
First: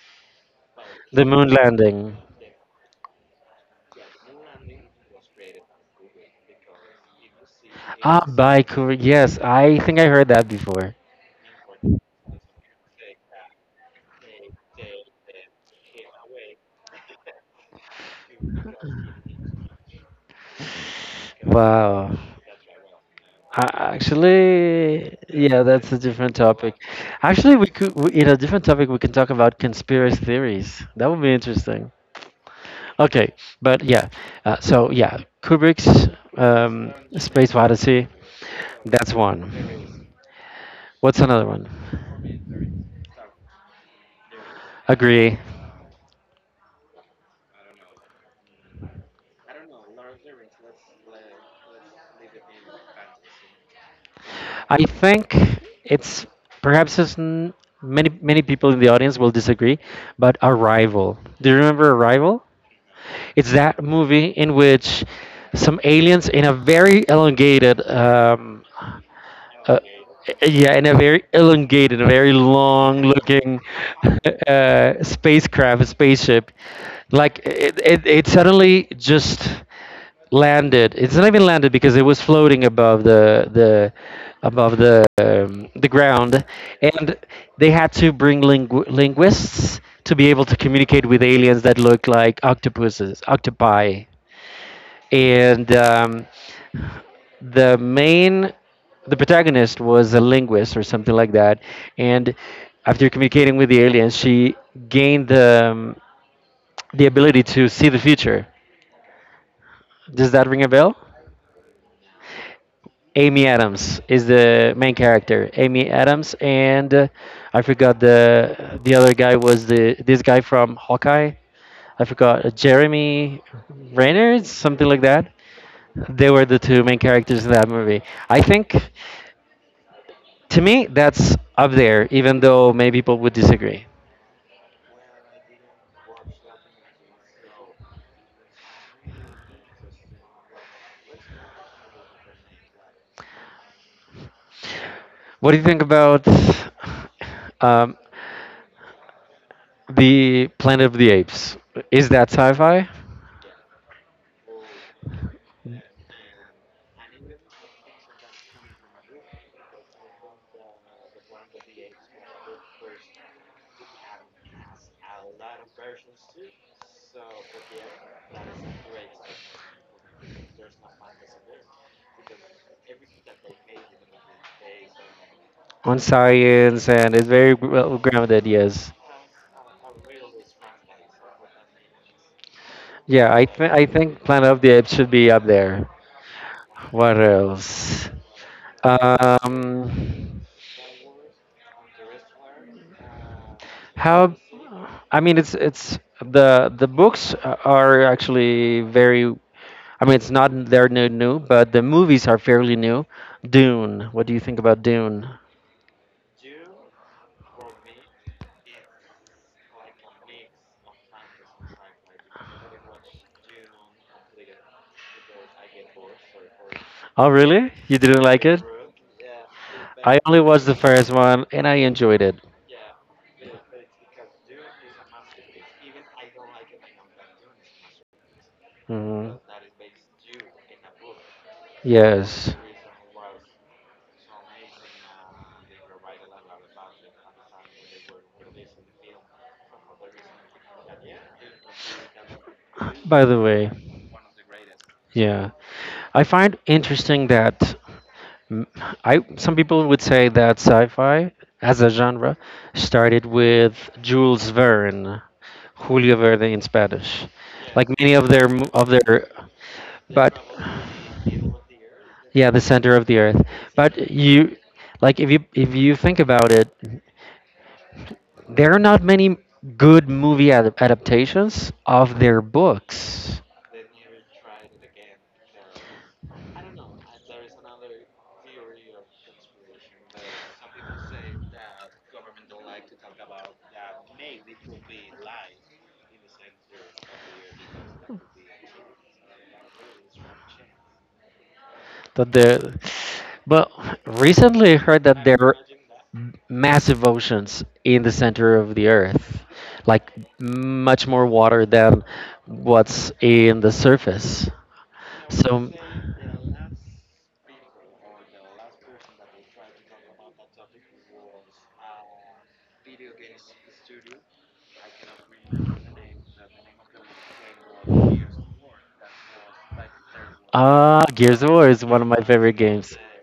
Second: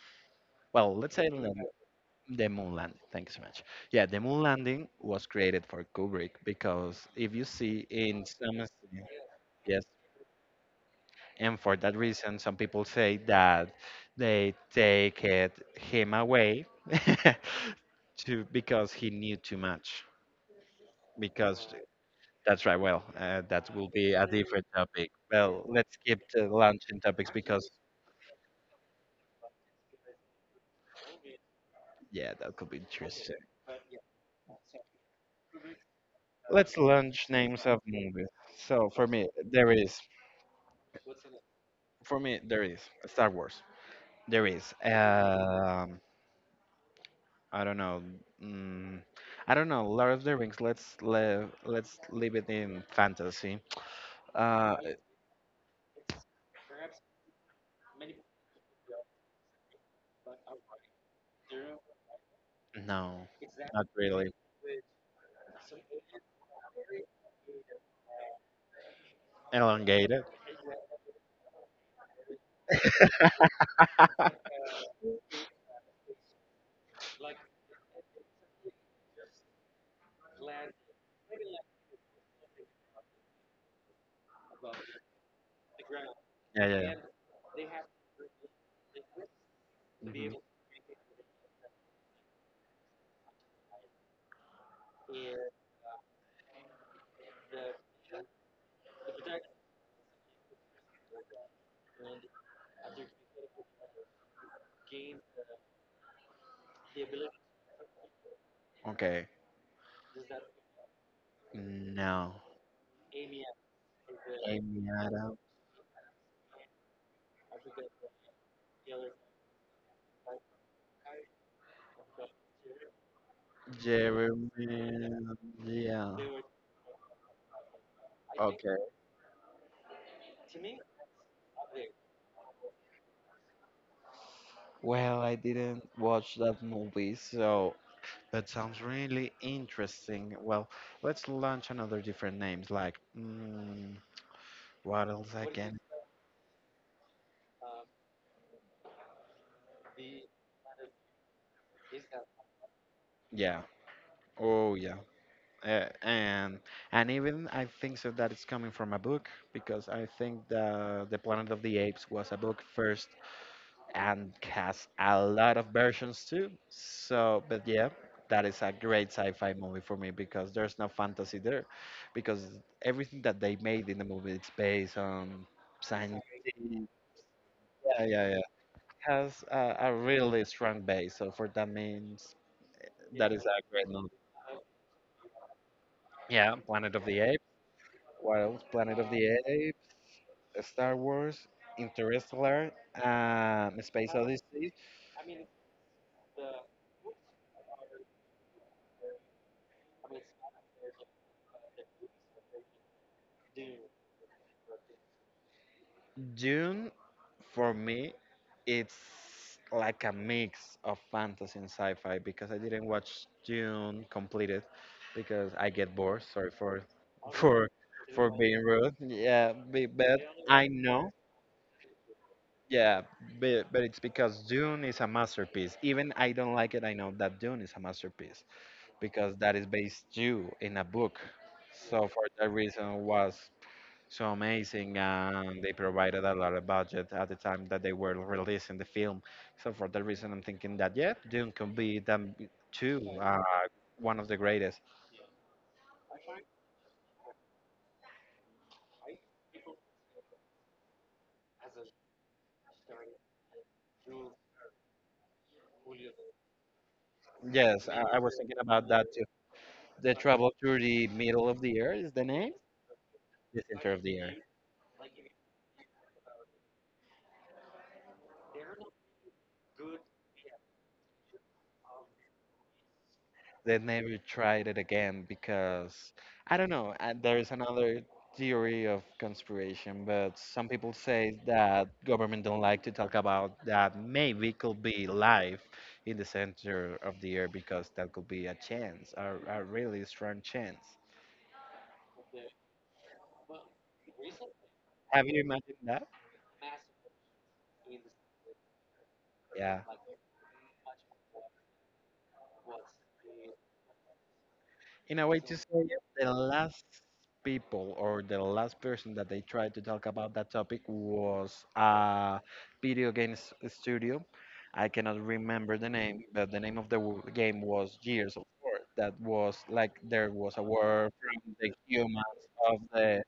Speaker 1: Well, let's
Speaker 2: The
Speaker 1: say
Speaker 2: moon landing.
Speaker 1: the moon landing. Thank you so much. Yeah, the moon landing was created for Kubrick because if you see
Speaker 2: Ah,
Speaker 1: in some
Speaker 2: Baiku.
Speaker 1: scene-
Speaker 2: Yes, I
Speaker 1: yes,
Speaker 2: think I heard that before.
Speaker 1: and for that reason, some people say that they take it him away to because he knew too much because
Speaker 2: Wow.
Speaker 1: That's right. Well, that will
Speaker 2: I,
Speaker 1: be a different topic.
Speaker 2: actually,
Speaker 1: Well,
Speaker 2: yeah, that's
Speaker 1: let's
Speaker 2: a
Speaker 1: skip
Speaker 2: different
Speaker 1: the
Speaker 2: topic.
Speaker 1: launching topics
Speaker 2: Actually,
Speaker 1: because,
Speaker 2: we could, we, in a different topic, we can talk about conspiracy theories. That would be interesting.
Speaker 1: yeah, that could be
Speaker 2: Okay,
Speaker 1: interesting.
Speaker 2: but yeah, so yeah, Kubrick's
Speaker 1: Let's
Speaker 2: um,
Speaker 1: launch
Speaker 2: Space
Speaker 1: names of
Speaker 2: Odyssey.
Speaker 1: movies. So for
Speaker 2: That's
Speaker 1: me, there is.
Speaker 2: one. What's another one?
Speaker 1: For me, there is Star Wars. There is.
Speaker 2: Agree.
Speaker 1: I don't know. Mm, I don't know. Lord of the Rings. Let's live. Let's leave it in fantasy. Uh,
Speaker 2: I think it's perhaps it's many people in the audience will disagree, but Arrival. Do you remember Arrival?
Speaker 1: no,
Speaker 2: It's that
Speaker 1: not
Speaker 2: movie
Speaker 1: really.
Speaker 2: in which some aliens in a very elongated uh,
Speaker 1: Elongated.
Speaker 2: yeah, in a very elongated, a very long-looking spacecraft, a spaceship. Like it suddenly just landed. It's not even landed because it was floating above the the ground,
Speaker 1: Yeah, yeah.
Speaker 2: and they had to bring linguists
Speaker 1: Yeah.
Speaker 2: to be
Speaker 1: Mhm.
Speaker 2: able to communicate with aliens that look like octopuses, octopi, and. The main the protagonist was a linguist or something like that, and after communicating with the aliens she gained the ability to see the future.
Speaker 1: Okay.
Speaker 2: Does that ring a bell?
Speaker 1: No.
Speaker 2: Amy Adams is the main character, Amy Adams, and I forgot the other guy was the this guy from Hawkeye. I forgot, Jeremy Renner, something like
Speaker 1: Jeremy.
Speaker 2: that.
Speaker 1: Yeah.
Speaker 2: They were the two main characters in that movie, I think.
Speaker 1: Okay.
Speaker 2: To me, that's up there, even though many people would disagree.
Speaker 1: Well, I didn't watch that movie, so that sounds really interesting. Well, let's launch another different names like what else
Speaker 2: What do you
Speaker 1: again?
Speaker 2: think about um, the Planet of the Apes? Is that sci-fi?
Speaker 1: Yeah. Oh yeah. And even I think so that it's coming from a book because I think the Planet of the Apes was a book first and has a lot of versions too. So, but yeah, that is a great sci-fi movie for me because there's no fantasy there, because everything that they made in the movie it's based on
Speaker 2: On
Speaker 1: science. Yeah,
Speaker 2: science, and it's very well
Speaker 1: yeah, yeah.
Speaker 2: grounded. Yes.
Speaker 1: Has a really strong base. So for that means that
Speaker 2: Yeah,
Speaker 1: is
Speaker 2: I
Speaker 1: a great
Speaker 2: I
Speaker 1: movie.
Speaker 2: think Planet of the Apes should be up there.
Speaker 1: Yeah, Planet of the
Speaker 2: What
Speaker 1: Apes.
Speaker 2: else?
Speaker 1: What else? Planet of the Apes,
Speaker 2: Um,
Speaker 1: Star Wars, Interstellar, Space
Speaker 2: how?
Speaker 1: Odyssey.
Speaker 2: I mean, it's the books are actually very, I mean, it's not they're new, new, but the movies are fairly new. Dune. What do you think about Dune?
Speaker 1: Dune, for me, it's like a mix of fantasy and sci-fi because I didn't watch Dune completed because I get bored. Sorry for
Speaker 2: Oh,
Speaker 1: for
Speaker 2: really? You didn't
Speaker 1: for
Speaker 2: like
Speaker 1: being
Speaker 2: it?
Speaker 1: rude. Yeah, but
Speaker 2: I only
Speaker 1: I
Speaker 2: watched the
Speaker 1: know.
Speaker 2: first one, and I enjoyed it.
Speaker 1: Yeah, but it's because Dune is a masterpiece. Even I don't like it. I know that Dune is a masterpiece because
Speaker 2: Mhm.
Speaker 1: that is based due in a book. So for that
Speaker 2: Yes.
Speaker 1: reason, was so amazing and they provided a lot of budget at the time that they were releasing the film, so for that reason I'm thinking that yeah Dune can be them too,
Speaker 2: By the way,
Speaker 1: one of the greatest.
Speaker 2: yeah, I find interesting that mm, I some people would say that sci-fi as a genre started with Jules Verne, Julio Verne in Spanish, like
Speaker 1: Yes, I,
Speaker 2: many
Speaker 1: I
Speaker 2: of
Speaker 1: was
Speaker 2: their
Speaker 1: thinking
Speaker 2: of
Speaker 1: about that too.
Speaker 2: their,
Speaker 1: The
Speaker 2: but
Speaker 1: travel through the middle of the earth is the
Speaker 2: yeah,
Speaker 1: name.
Speaker 2: the center of the earth.
Speaker 1: The center of
Speaker 2: But
Speaker 1: the earth.
Speaker 2: you like if you think about it, there are not many good movie ad adaptations of their books.
Speaker 1: They never tried it again because I don't know. There is another theory of conspiration, but some people say that government don't like to talk about that. Maybe could be life in the center of the earth because that could be a chance, a really strong chance.
Speaker 2: That the but recently I heard that
Speaker 1: Have
Speaker 2: there
Speaker 1: you
Speaker 2: are
Speaker 1: imagined that?
Speaker 2: massive oceans in the center of the earth.
Speaker 1: Yeah.
Speaker 2: Like much more water than what's in the surface.
Speaker 1: In a way to
Speaker 2: So
Speaker 1: say the last people or the last person that they tried to talk about that topic was a video game studio. I cannot remember the name, but the name of the game was Gears of War. That was like there was a
Speaker 2: ah,
Speaker 1: war
Speaker 2: Gears of
Speaker 1: from the
Speaker 2: War is one of my
Speaker 1: humans
Speaker 2: favorite
Speaker 1: of
Speaker 2: games.
Speaker 1: the.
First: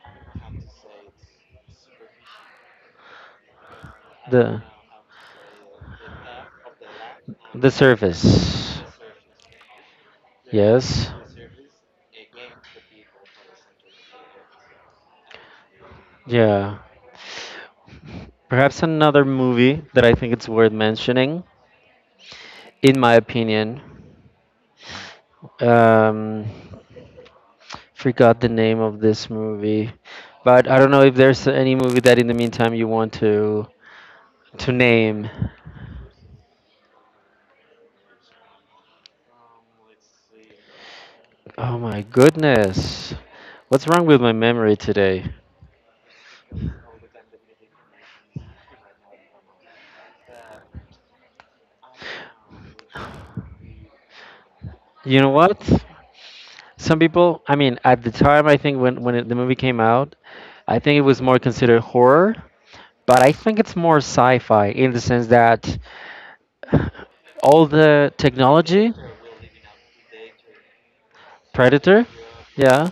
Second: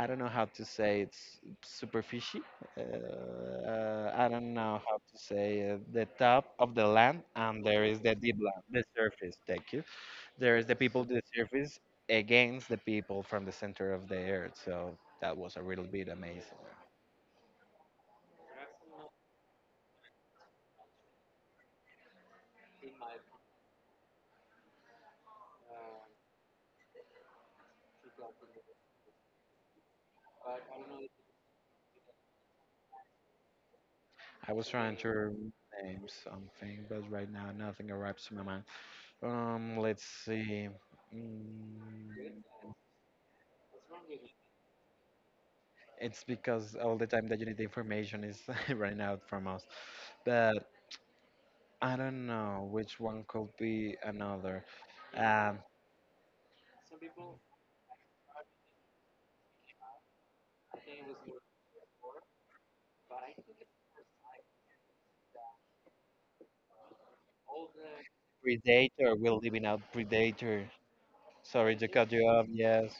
Speaker 1: I don't know how to say it's superficie. I don't
Speaker 2: The
Speaker 1: know how to say the top of the land, and
Speaker 2: The
Speaker 1: there is the deep land, the
Speaker 2: Surface.
Speaker 1: surface. Thank you, there's the people
Speaker 2: Yes.
Speaker 1: to the surface against the people from the center of the earth. So that was a little bit amazing.
Speaker 2: Yeah. Perhaps another movie that I think it's worth mentioning, in my opinion. Um, forgot the name of this movie, but I don't know if there's any movie that in the meantime you want
Speaker 1: I was
Speaker 2: to
Speaker 1: trying
Speaker 2: name.
Speaker 1: to name something, but right now nothing arrives to my mind. Let's see.
Speaker 2: Oh my
Speaker 1: Mm,
Speaker 2: goodness. What's wrong with my memory today?
Speaker 1: it's because all the time that you need the information is running out from us. But I don't know which one could be another.
Speaker 2: You know
Speaker 1: Um,
Speaker 2: what? Some people, I mean, at the time, I think when the movie came out, I think it was more considered horror, but I think it's more sci-fi in the sense that all the technology,
Speaker 1: Predator. We're living out Predator. Sorry to cut
Speaker 2: Predator,
Speaker 1: you off. Yes.
Speaker 2: yeah,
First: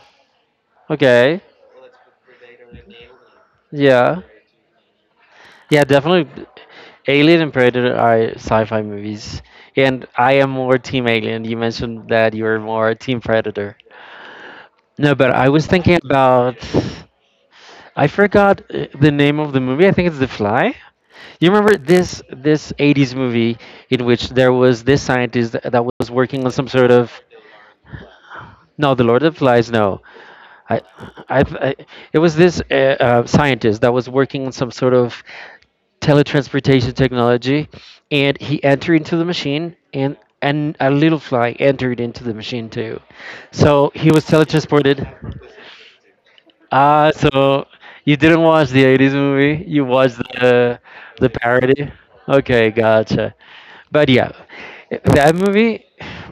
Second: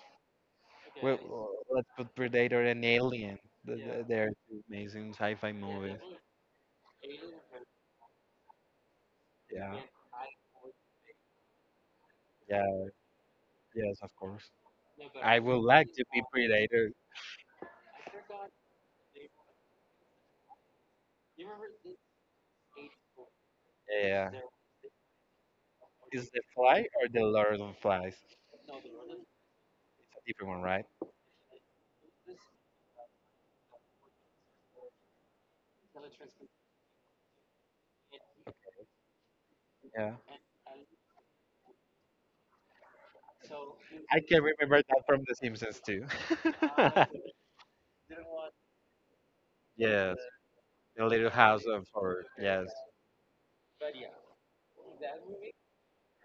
Speaker 1: Well,
Speaker 2: okay,
Speaker 1: well, let's put Predator and Alien.
Speaker 2: yeah,
Speaker 1: They're two amazing sci-fi, yeah,
Speaker 2: yeah,
Speaker 1: movies.
Speaker 2: definitely. Alien and Predator are sci-fi movies,
Speaker 1: Yeah,
Speaker 2: and I am more Team Alien. You mentioned that you were
Speaker 1: yeah,
Speaker 2: more Team Predator.
Speaker 1: yes, of course.
Speaker 2: No, but
Speaker 1: I
Speaker 2: I
Speaker 1: would
Speaker 2: was
Speaker 1: like
Speaker 2: thinking
Speaker 1: to be
Speaker 2: about.
Speaker 1: Predator.
Speaker 2: I forgot the name of the movie. I think it's The Fly. You remember this 80s movie in which
Speaker 1: Yeah.
Speaker 2: there was this scientist that was
Speaker 1: Is the
Speaker 2: working on some
Speaker 1: Fly
Speaker 2: sort
Speaker 1: or
Speaker 2: of
Speaker 1: the Lord of the Flies?
Speaker 2: no, The Lord of the Flies. No,
Speaker 1: It's a different one,
Speaker 2: I,
Speaker 1: right?
Speaker 2: I it was this scientist that was working on some sort of teletransportation technology, and he entered into the machine, and
Speaker 1: Yeah.
Speaker 2: a little fly entered into the machine too. So he was
Speaker 1: I can remember that from
Speaker 2: teletransported.
Speaker 1: The Simpsons too.
Speaker 2: Ah, so you didn't watch the 80s movie, you watched
Speaker 1: Yes,
Speaker 2: the
Speaker 1: the Little House
Speaker 2: parody.
Speaker 1: of Horror.
Speaker 2: Okay,
Speaker 1: Yes.
Speaker 2: gotcha. But yeah, that movie,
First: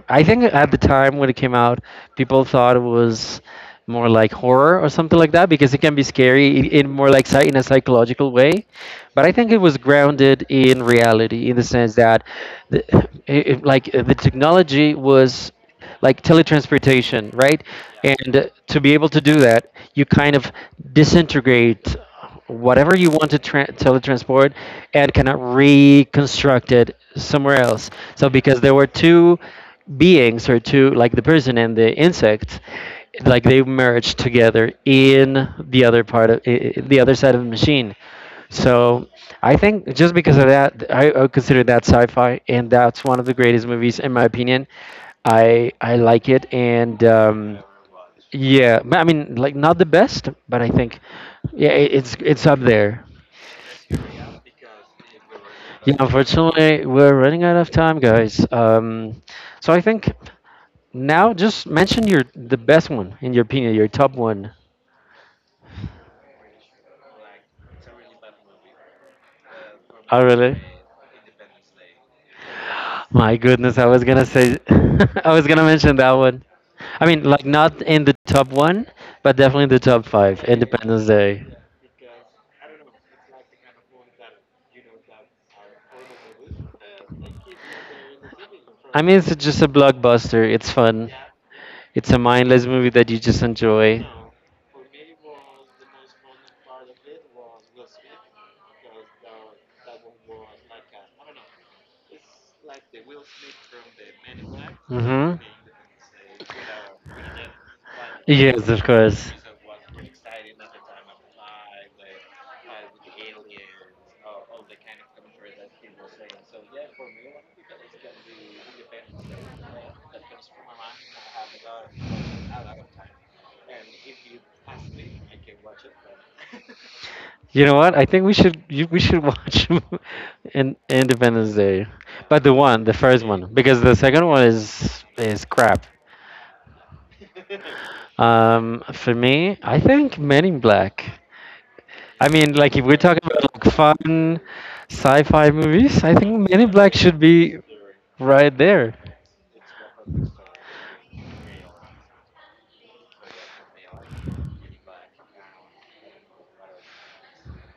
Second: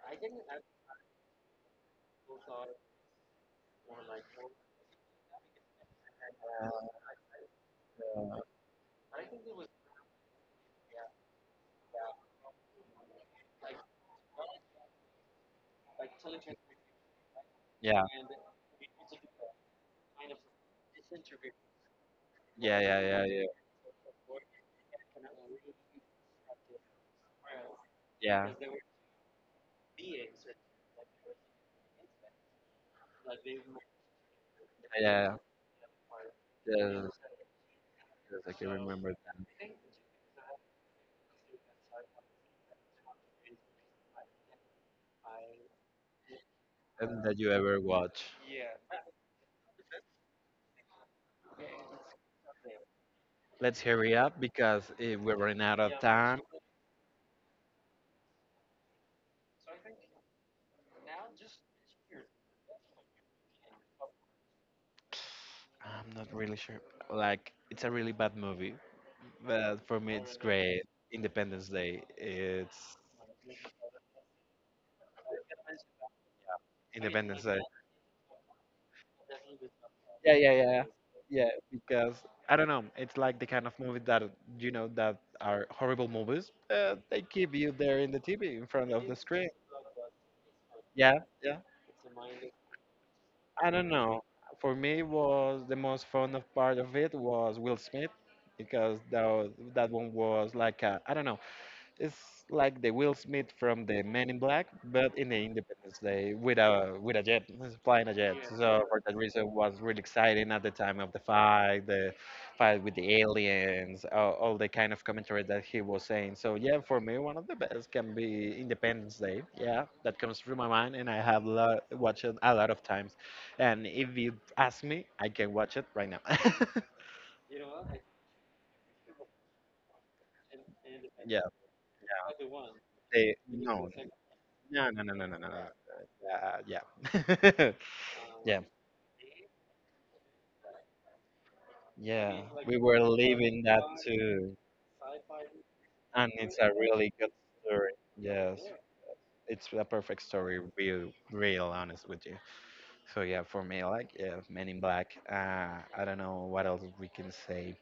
Speaker 2: I think at the time when it came out, people thought it was more like horror or something like that because it can be scary in more like in a psychological
Speaker 1: Uh,
Speaker 2: way. But I think it was grounded in reality in the sense that the, like the technology was like teletransportation, right?
Speaker 1: yeah,
Speaker 2: And to be able to do that, you kind of disintegrate
Speaker 1: yeah, yeah,
Speaker 2: whatever you
Speaker 1: yeah,
Speaker 2: want to
Speaker 1: yeah,
Speaker 2: teletransport and kind of reconstruct it somewhere else. So
Speaker 1: yeah,
Speaker 2: because there were two beings or two, like the person and the insect, like they merged together
Speaker 1: yeah.
Speaker 2: in the other part of the
Speaker 1: Yes,
Speaker 2: other side of the machine.
Speaker 1: yes, I can
Speaker 2: So
Speaker 1: remember
Speaker 2: I
Speaker 1: that.
Speaker 2: think just because of that, I consider that sci-fi, and that's one of the greatest movies in my opinion. I like it, and
Speaker 1: And that you ever watch.
Speaker 2: yeah, but I mean, like not the best, but I think yeah, it's up there.
Speaker 1: Let's hurry up because we're running out of
Speaker 2: Yeah,
Speaker 1: time.
Speaker 2: unfortunately, we're running out of time, guys. So I think now just mention your the best one in your opinion, your top one.
Speaker 1: I'm not really sure. Like, it's a really bad movie, but for me,
Speaker 2: Oh,
Speaker 1: it's
Speaker 2: really?
Speaker 1: great. Independence Day. It's
Speaker 2: My goodness, I was gonna say, I was gonna mention that one. I mean,
Speaker 1: Independence
Speaker 2: like
Speaker 1: Day.
Speaker 2: not in the top one, but definitely in the top
Speaker 1: Yeah,
Speaker 2: five.
Speaker 1: yeah, yeah, yeah.
Speaker 2: Independence Day.
Speaker 1: Yeah. Because I don't know, it's like the kind of movie that you know that are horrible movies. They keep you there in the TV in front
Speaker 2: I
Speaker 1: of the
Speaker 2: mean, it's
Speaker 1: screen.
Speaker 2: just a blockbuster. It's fun.
Speaker 1: Yeah, yeah.
Speaker 2: It's a mindless movie that you just
Speaker 1: I don't
Speaker 2: enjoy.
Speaker 1: know. For me, was the most fun of part of it was Will Smith because that was, that one was like I don't know. It's like the Will Smith from the Men in Black, but in the
Speaker 2: Mm-hmm.
Speaker 1: Independence Day with a jet, flying a jet.
Speaker 2: Yes, of
Speaker 1: So for that
Speaker 2: course.
Speaker 1: reason, it was really exciting at the time of the fight with the aliens, all the kind of commentary that he was saying. So yeah, for me, one of the best can be Independence Day. Yeah, that comes through my mind, and I have watched it a lot of times. And if you ask me, I can watch it right now.
Speaker 2: You know what? I think we should you, we should watch in
Speaker 1: Yeah,
Speaker 2: Independence Day, but the one, the first
Speaker 1: they
Speaker 2: one, because
Speaker 1: no.
Speaker 2: the second one
Speaker 1: No, no, no, no, no,
Speaker 2: is
Speaker 1: no, no.
Speaker 2: crap.
Speaker 1: Yeah, yeah,
Speaker 2: For me, I think Men in Black. I
Speaker 1: yeah.
Speaker 2: mean,
Speaker 1: We
Speaker 2: like if
Speaker 1: were
Speaker 2: we're talking about
Speaker 1: living
Speaker 2: like
Speaker 1: that
Speaker 2: fun
Speaker 1: too,
Speaker 2: sci-fi movies, I
Speaker 1: and
Speaker 2: think
Speaker 1: it's
Speaker 2: Men
Speaker 1: a
Speaker 2: in Black
Speaker 1: really
Speaker 2: should
Speaker 1: good
Speaker 2: be
Speaker 1: story.
Speaker 2: right
Speaker 1: Yes,
Speaker 2: there.
Speaker 1: it's a perfect story. Real, real honest with you. So yeah, for me, like yeah, Men in Black. I don't know what else we can say.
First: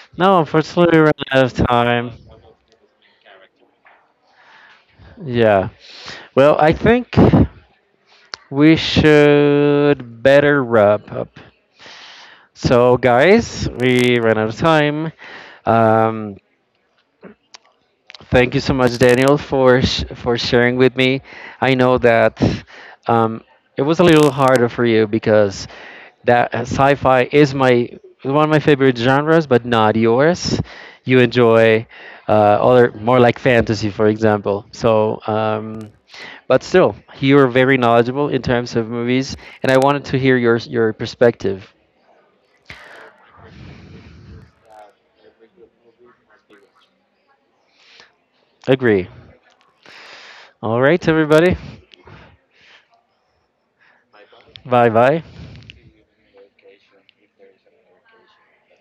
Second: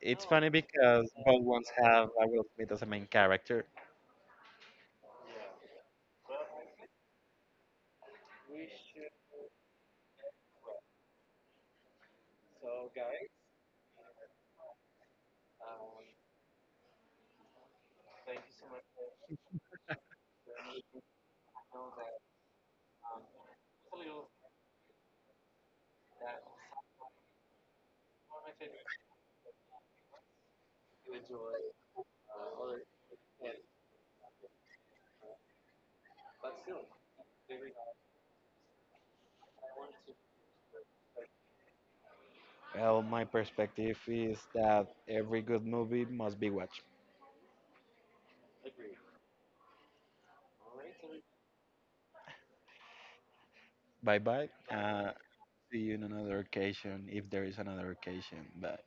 Speaker 1: It's
Speaker 2: No,
Speaker 1: funny
Speaker 2: unfortunately, we
Speaker 1: because
Speaker 2: ran
Speaker 1: both
Speaker 2: out of
Speaker 1: ones have
Speaker 2: time.
Speaker 1: I Will Smith as a main character.
Speaker 2: Yeah. Well, I think we should better wrap up. So, guys, we ran out of time. Um, Thank you so much, Daniel, for for sharing with me. I know that um, it was a little harder for you because that sci-fi is my one of my favorite genres, but not yours. You enjoy uh, other more like fantasy, for example. So, but still, you are very knowledgeable in terms of movies, and I wanted to hear your perspective.
Speaker 1: Well, my perspective is that every good movie must be watched.
Speaker 2: Agree. All right, everybody.
Speaker 1: Bye bye.
Speaker 2: Bye
Speaker 1: Uh,
Speaker 2: bye.
Speaker 1: See you in another occasion if there is another occasion. But